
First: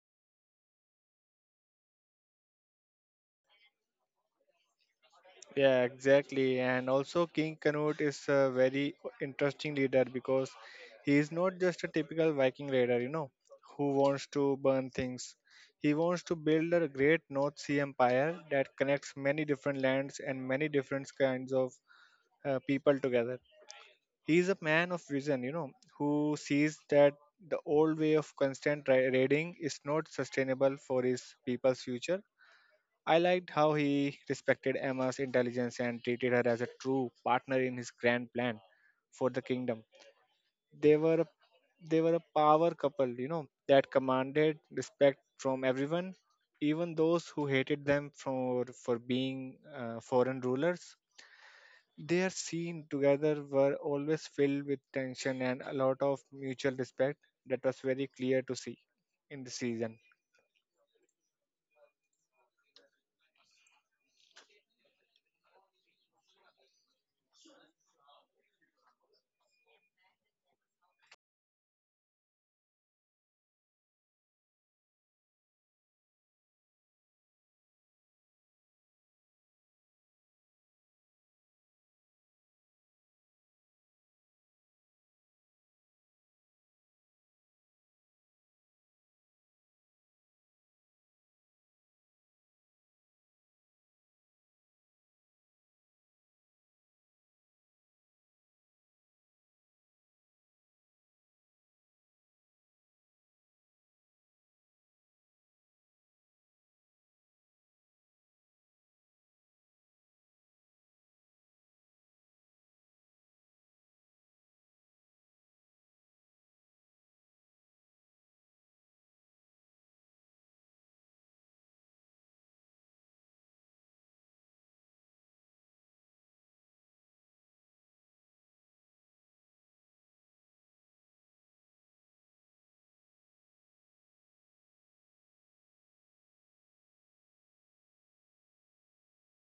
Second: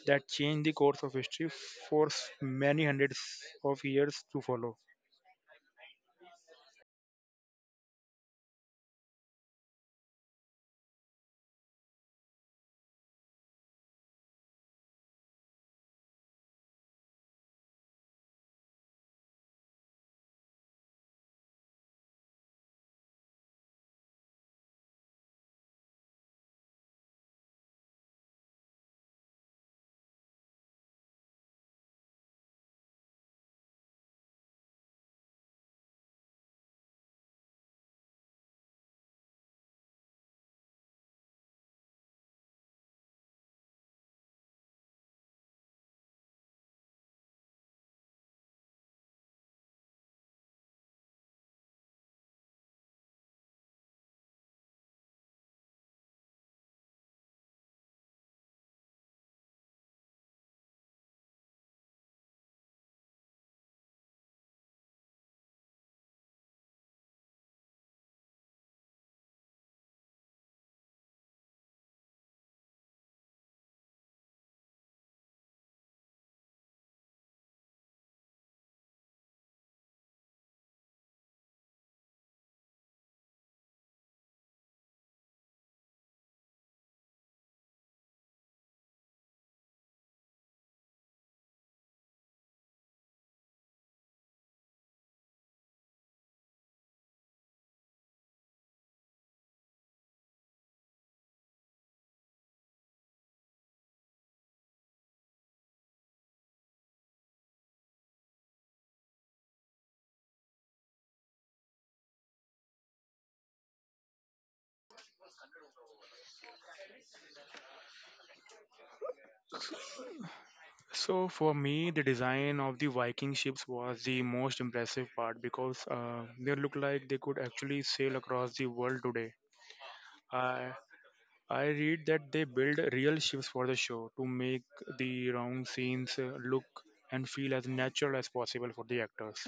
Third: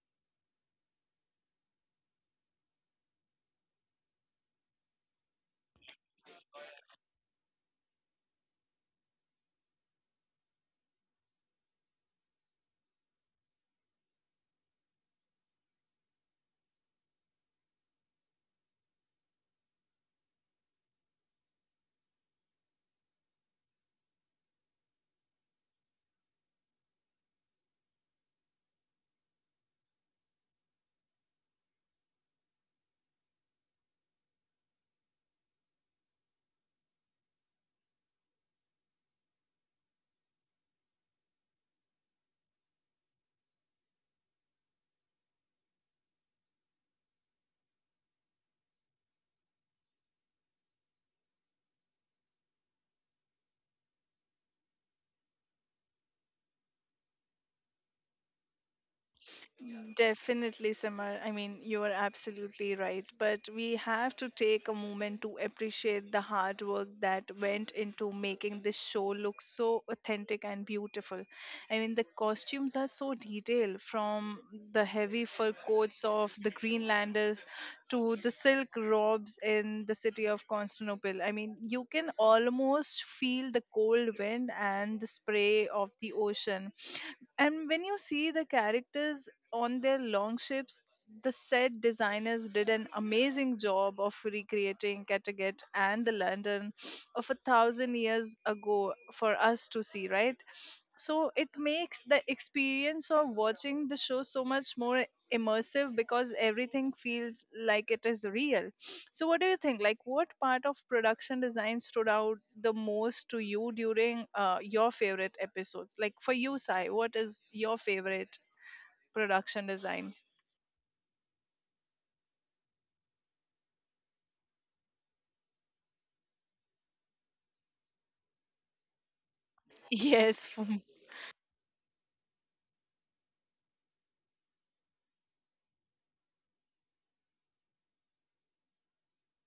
that changed the course of history for many hundreds of years to follow. Yeah, exactly. And also, King Canute is a very interesting leader because he is not just a typical Viking raider, you know, who wants to burn things. He wants to build a great North Sea empire that connects many different lands and many different kinds of people together. He is a man of vision, you know, who sees that the old way of constant raiding is not sustainable for his people's future. I liked how he respected Emma's intelligence and treated her as a true partner in his grand plan for the kingdom. They were a- they were a power couple, you know, that commanded respect from everyone, even those who hated them for being foreign rulers. Their scene together were always filled with tension and a lot of mutual respect that was very clear to see in the Mm, season. definitely, Simar. I mean, you are absolutely right. But we have to take a moment to appreciate the hard work that went into making this show look so authentic and beautiful. I mean, the costumes are so detailed, from the heavy fur coats of the Greenlanders to the silk robes in the city of Constantinople. I mean, you can almost feel the cold wind and the spray of the ocean. And when you see the characters on their long ships, the set designers did an amazing job of recreating Kattegat and the London of a thousand years ago for us to see, right? So it makes the experience of watching the show so much more immersive because everything feels like it is real. So what do you think, like what part of production design stood out the most to you during your favorite episodes? Like, for you Sai, what is your favorite production design? So for me, the design of the Viking ships was the most impressive part because they look like they could actually sail across the world today. Yes, for I I read that they build real ships for the show to make the round scenes look and feel as natural as possible for the actors.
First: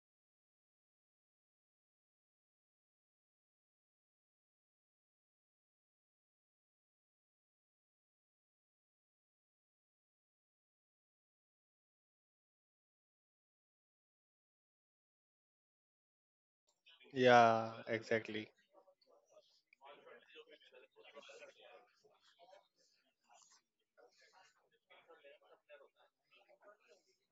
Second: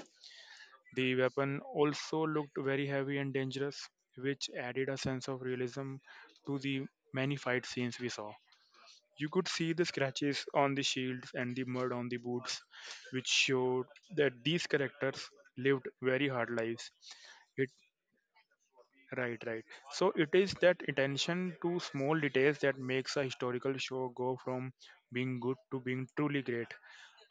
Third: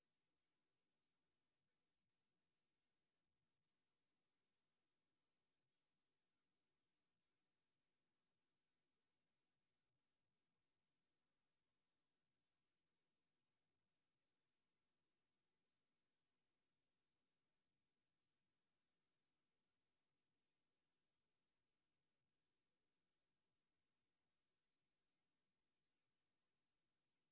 The weapon also looked very heavy and dangerous, which added a sense of realism to the many fight scenes we saw. You could see the scratches on the shields and the mud on the boots, which showed that these characters lived very hard lives. It Yeah, exactly. Right, right. So it is that attention to small details that makes a historical show go from being good to being truly great.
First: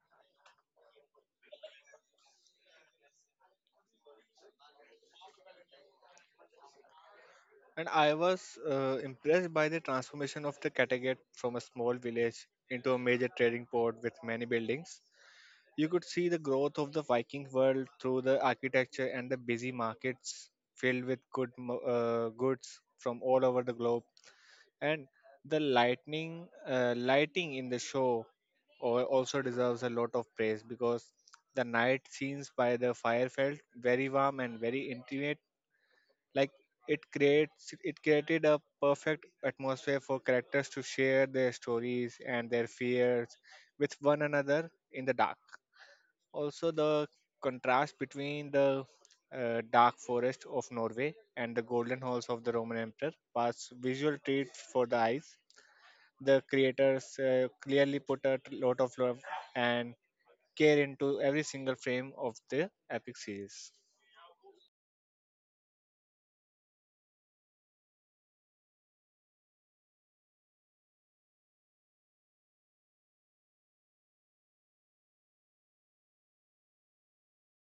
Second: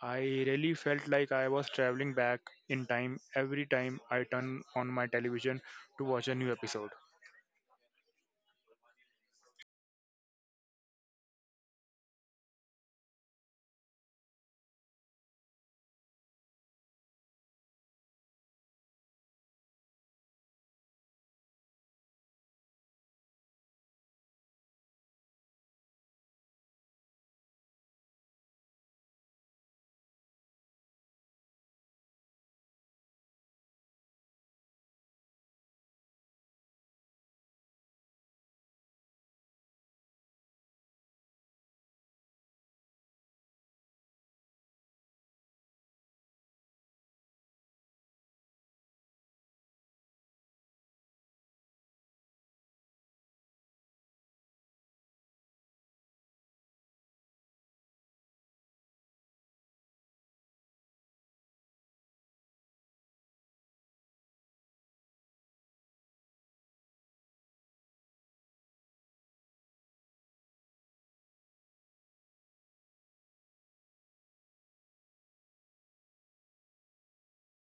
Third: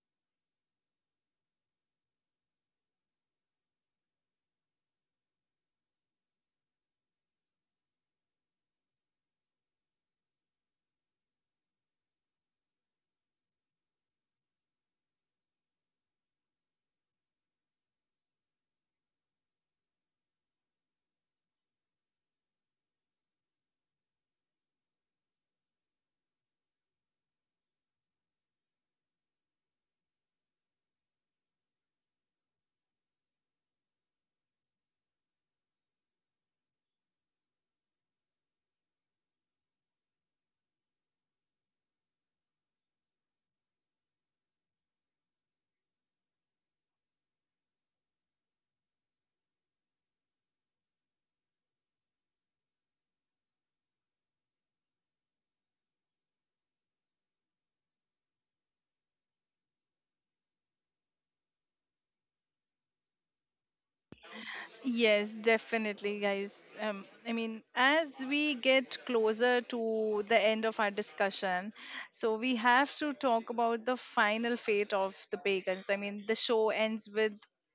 I really felt like I was traveling back in time every time I turned on my television to watch a new episode. And I was impressed by the transformation of the Kattegat from a small village into a major trading port with many buildings. You could see the growth of the Viking world through the architecture and the busy markets filled with goods from all over the globe. And the lighting in the show also deserves a lot of praise, because the night scenes by the fire felt very warm and very intimate, like, it created a perfect atmosphere for characters to share their stories and their fears with one another in the dark. Also, the contrast between the dark forest of Norway and the golden halls of the Roman emperor was visual treat for the eyes. The creators clearly put a lot of love and care into every single frame of the epic series. Yes, definitely, guys. I mean, as we get closer to the end of our discussion, so we have to talk about the final fate of the pagans. I mean, the show ends with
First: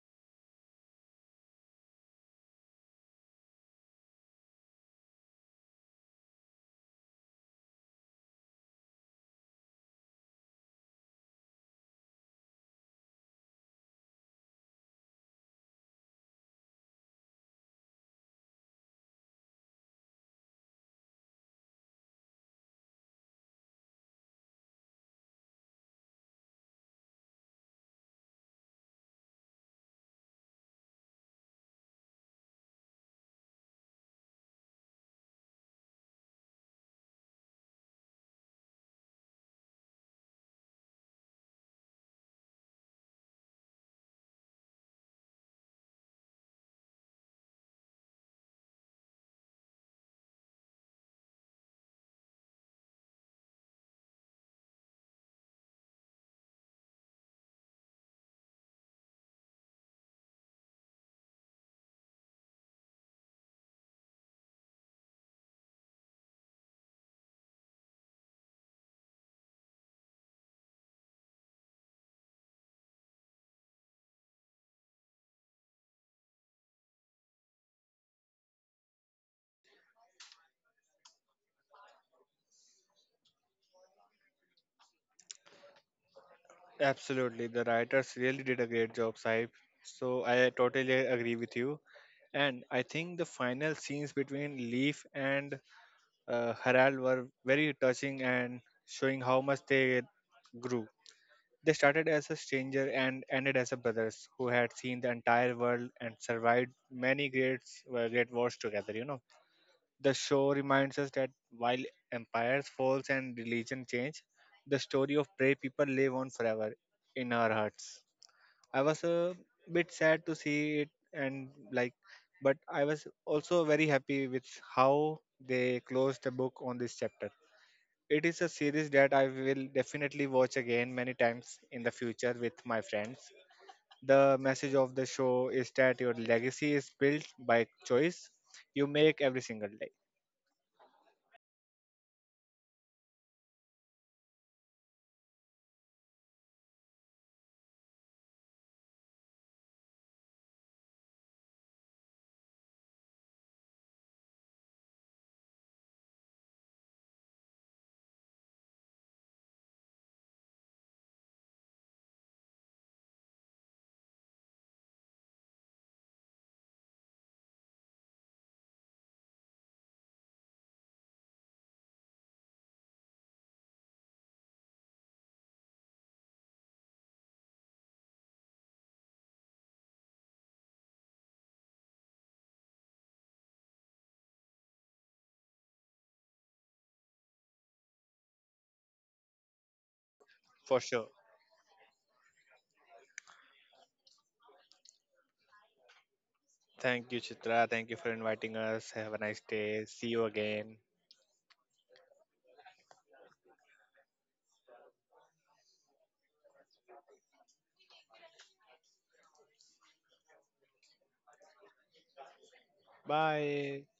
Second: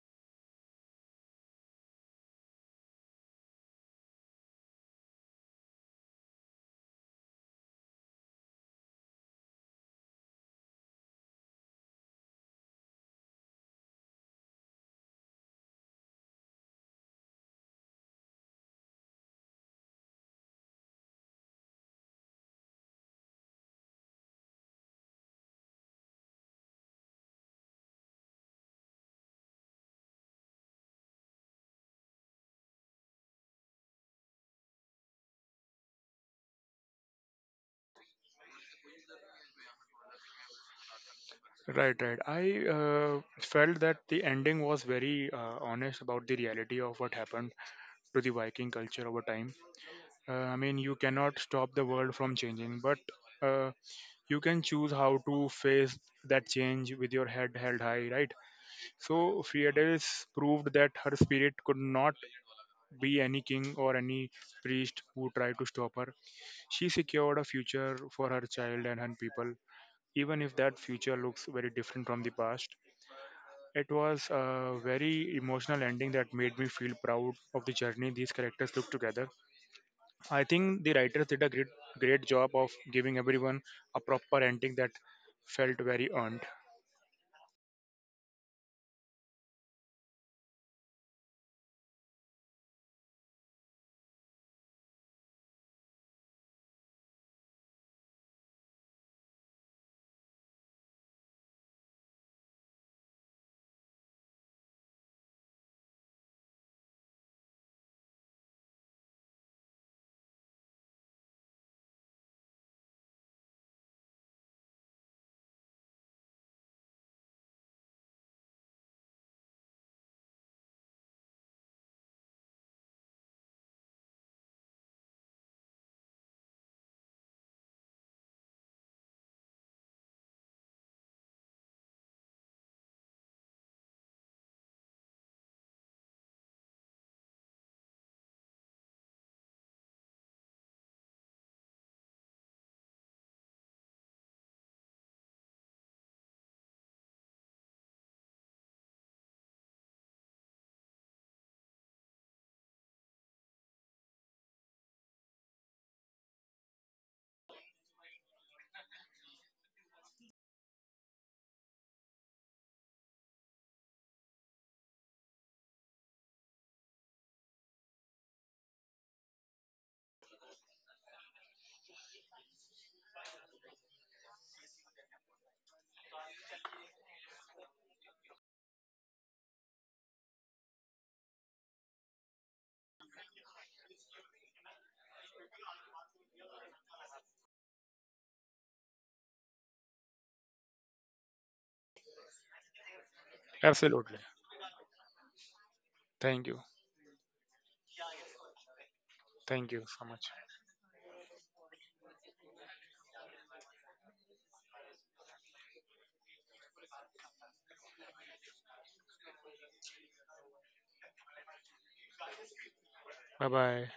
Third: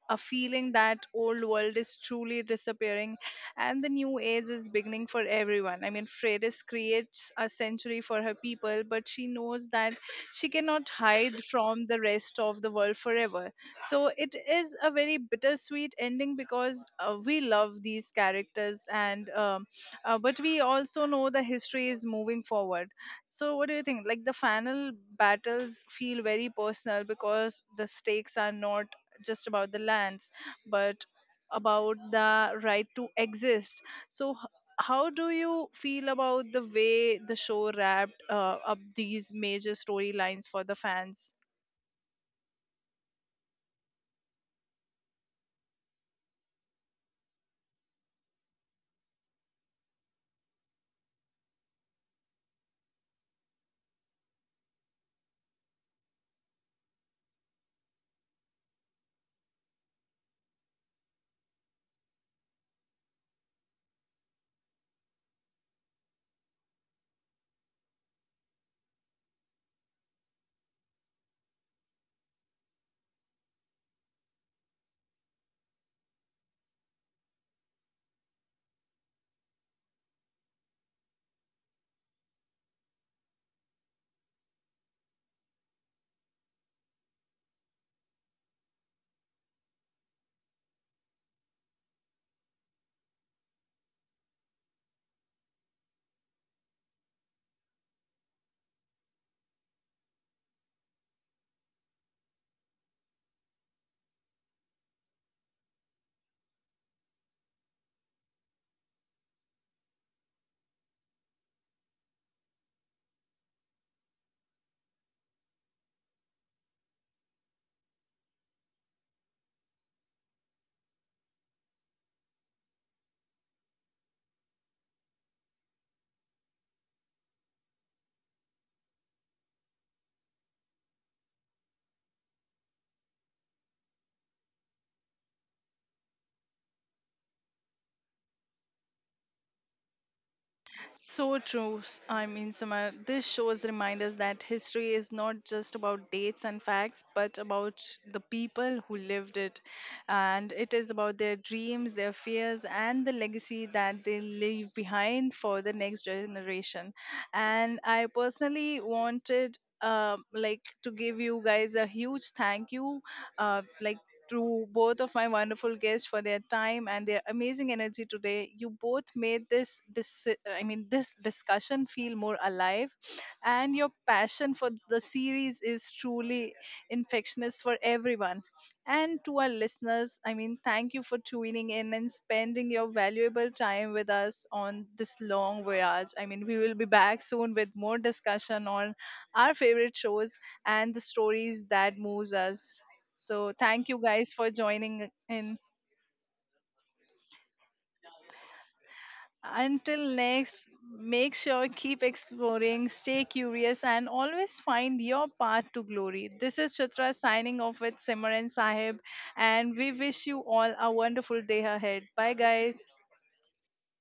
a feeling that old world is truly disappearing and the new age is beginning for everyone. I mean, Freydis creates a century for her people, but she knows that she cannot hide from the rest of the world forever. So it is a very bittersweet ending because we love these characters, and but we also know the history is moving forward. So what do you think? Like, the final battles feel very personal because the stakes are not just about the lands, but about the right to exist. So how do you feel about the way the show wrapped up these major storylines for the fans? Right, right. I felt that the ending was very honest about the reality of what happened to the Viking culture over time. I mean, you cannot stop the world from changing, but uh, you can choose how to face that change with your head held high, right? So Fidelis proved that her spirit could not be any king or any priest who tried to stop her. She secured a future for her child and her people, even if that future looks very different from the past. It was a very emotional ending that made me feel proud of the journey these characters took together. I think the writers did a great job of giving everyone a proper ending that felt very earned. Absolutely, the writers really did a great job, Saib. So I totally agree with you. And I think the final scenes between Leaf and Harald were very touching and showing how much they grew. They started as a stranger and ended as a brothers who had seen the entire world and survived many great wars together. You know, the show reminds us that while empires falls and religion change, the story of brave people live on forever in our hearts. I was a bit sad to see it and, like, but I was also very happy with how they closed the book on this chapter. It is a series that I will definitely watch again many times in the future with my friends. The message of the show is that your legacy is built by choice you make every single day, So true, I mean, Samar. This shows remind us that history is not just about dates and facts, but about the people who lived it. And it is about their dreams, their fears, and the legacy that they leave behind for the next generation. And I personally wanted. Like, to give you guys a huge thank you like to both of my wonderful guests for their time and their amazing energy today. You both made this I mean, this discussion feel more alive, and your passion for the series is truly infectious for everyone. And to our listeners, I mean, thank you for tuning in and spending your valuable time with us on this long voyage. I mean, we will be back soon with more discussion on our favorite shows for and the sure. stories that moves us. So thank you Absolutely. guys for joining in. Thank you. Thank you, Chitra. Thank you for inviting us. Have a nice Thank day. you so See Until you much. next, again. make sure keep exploring, stay curious, and always find your path to glory. This is Chitra signing off with Simran Sahib, and we wish you all a wonderful day ahead. Bye, guys. Bye Bye. bye.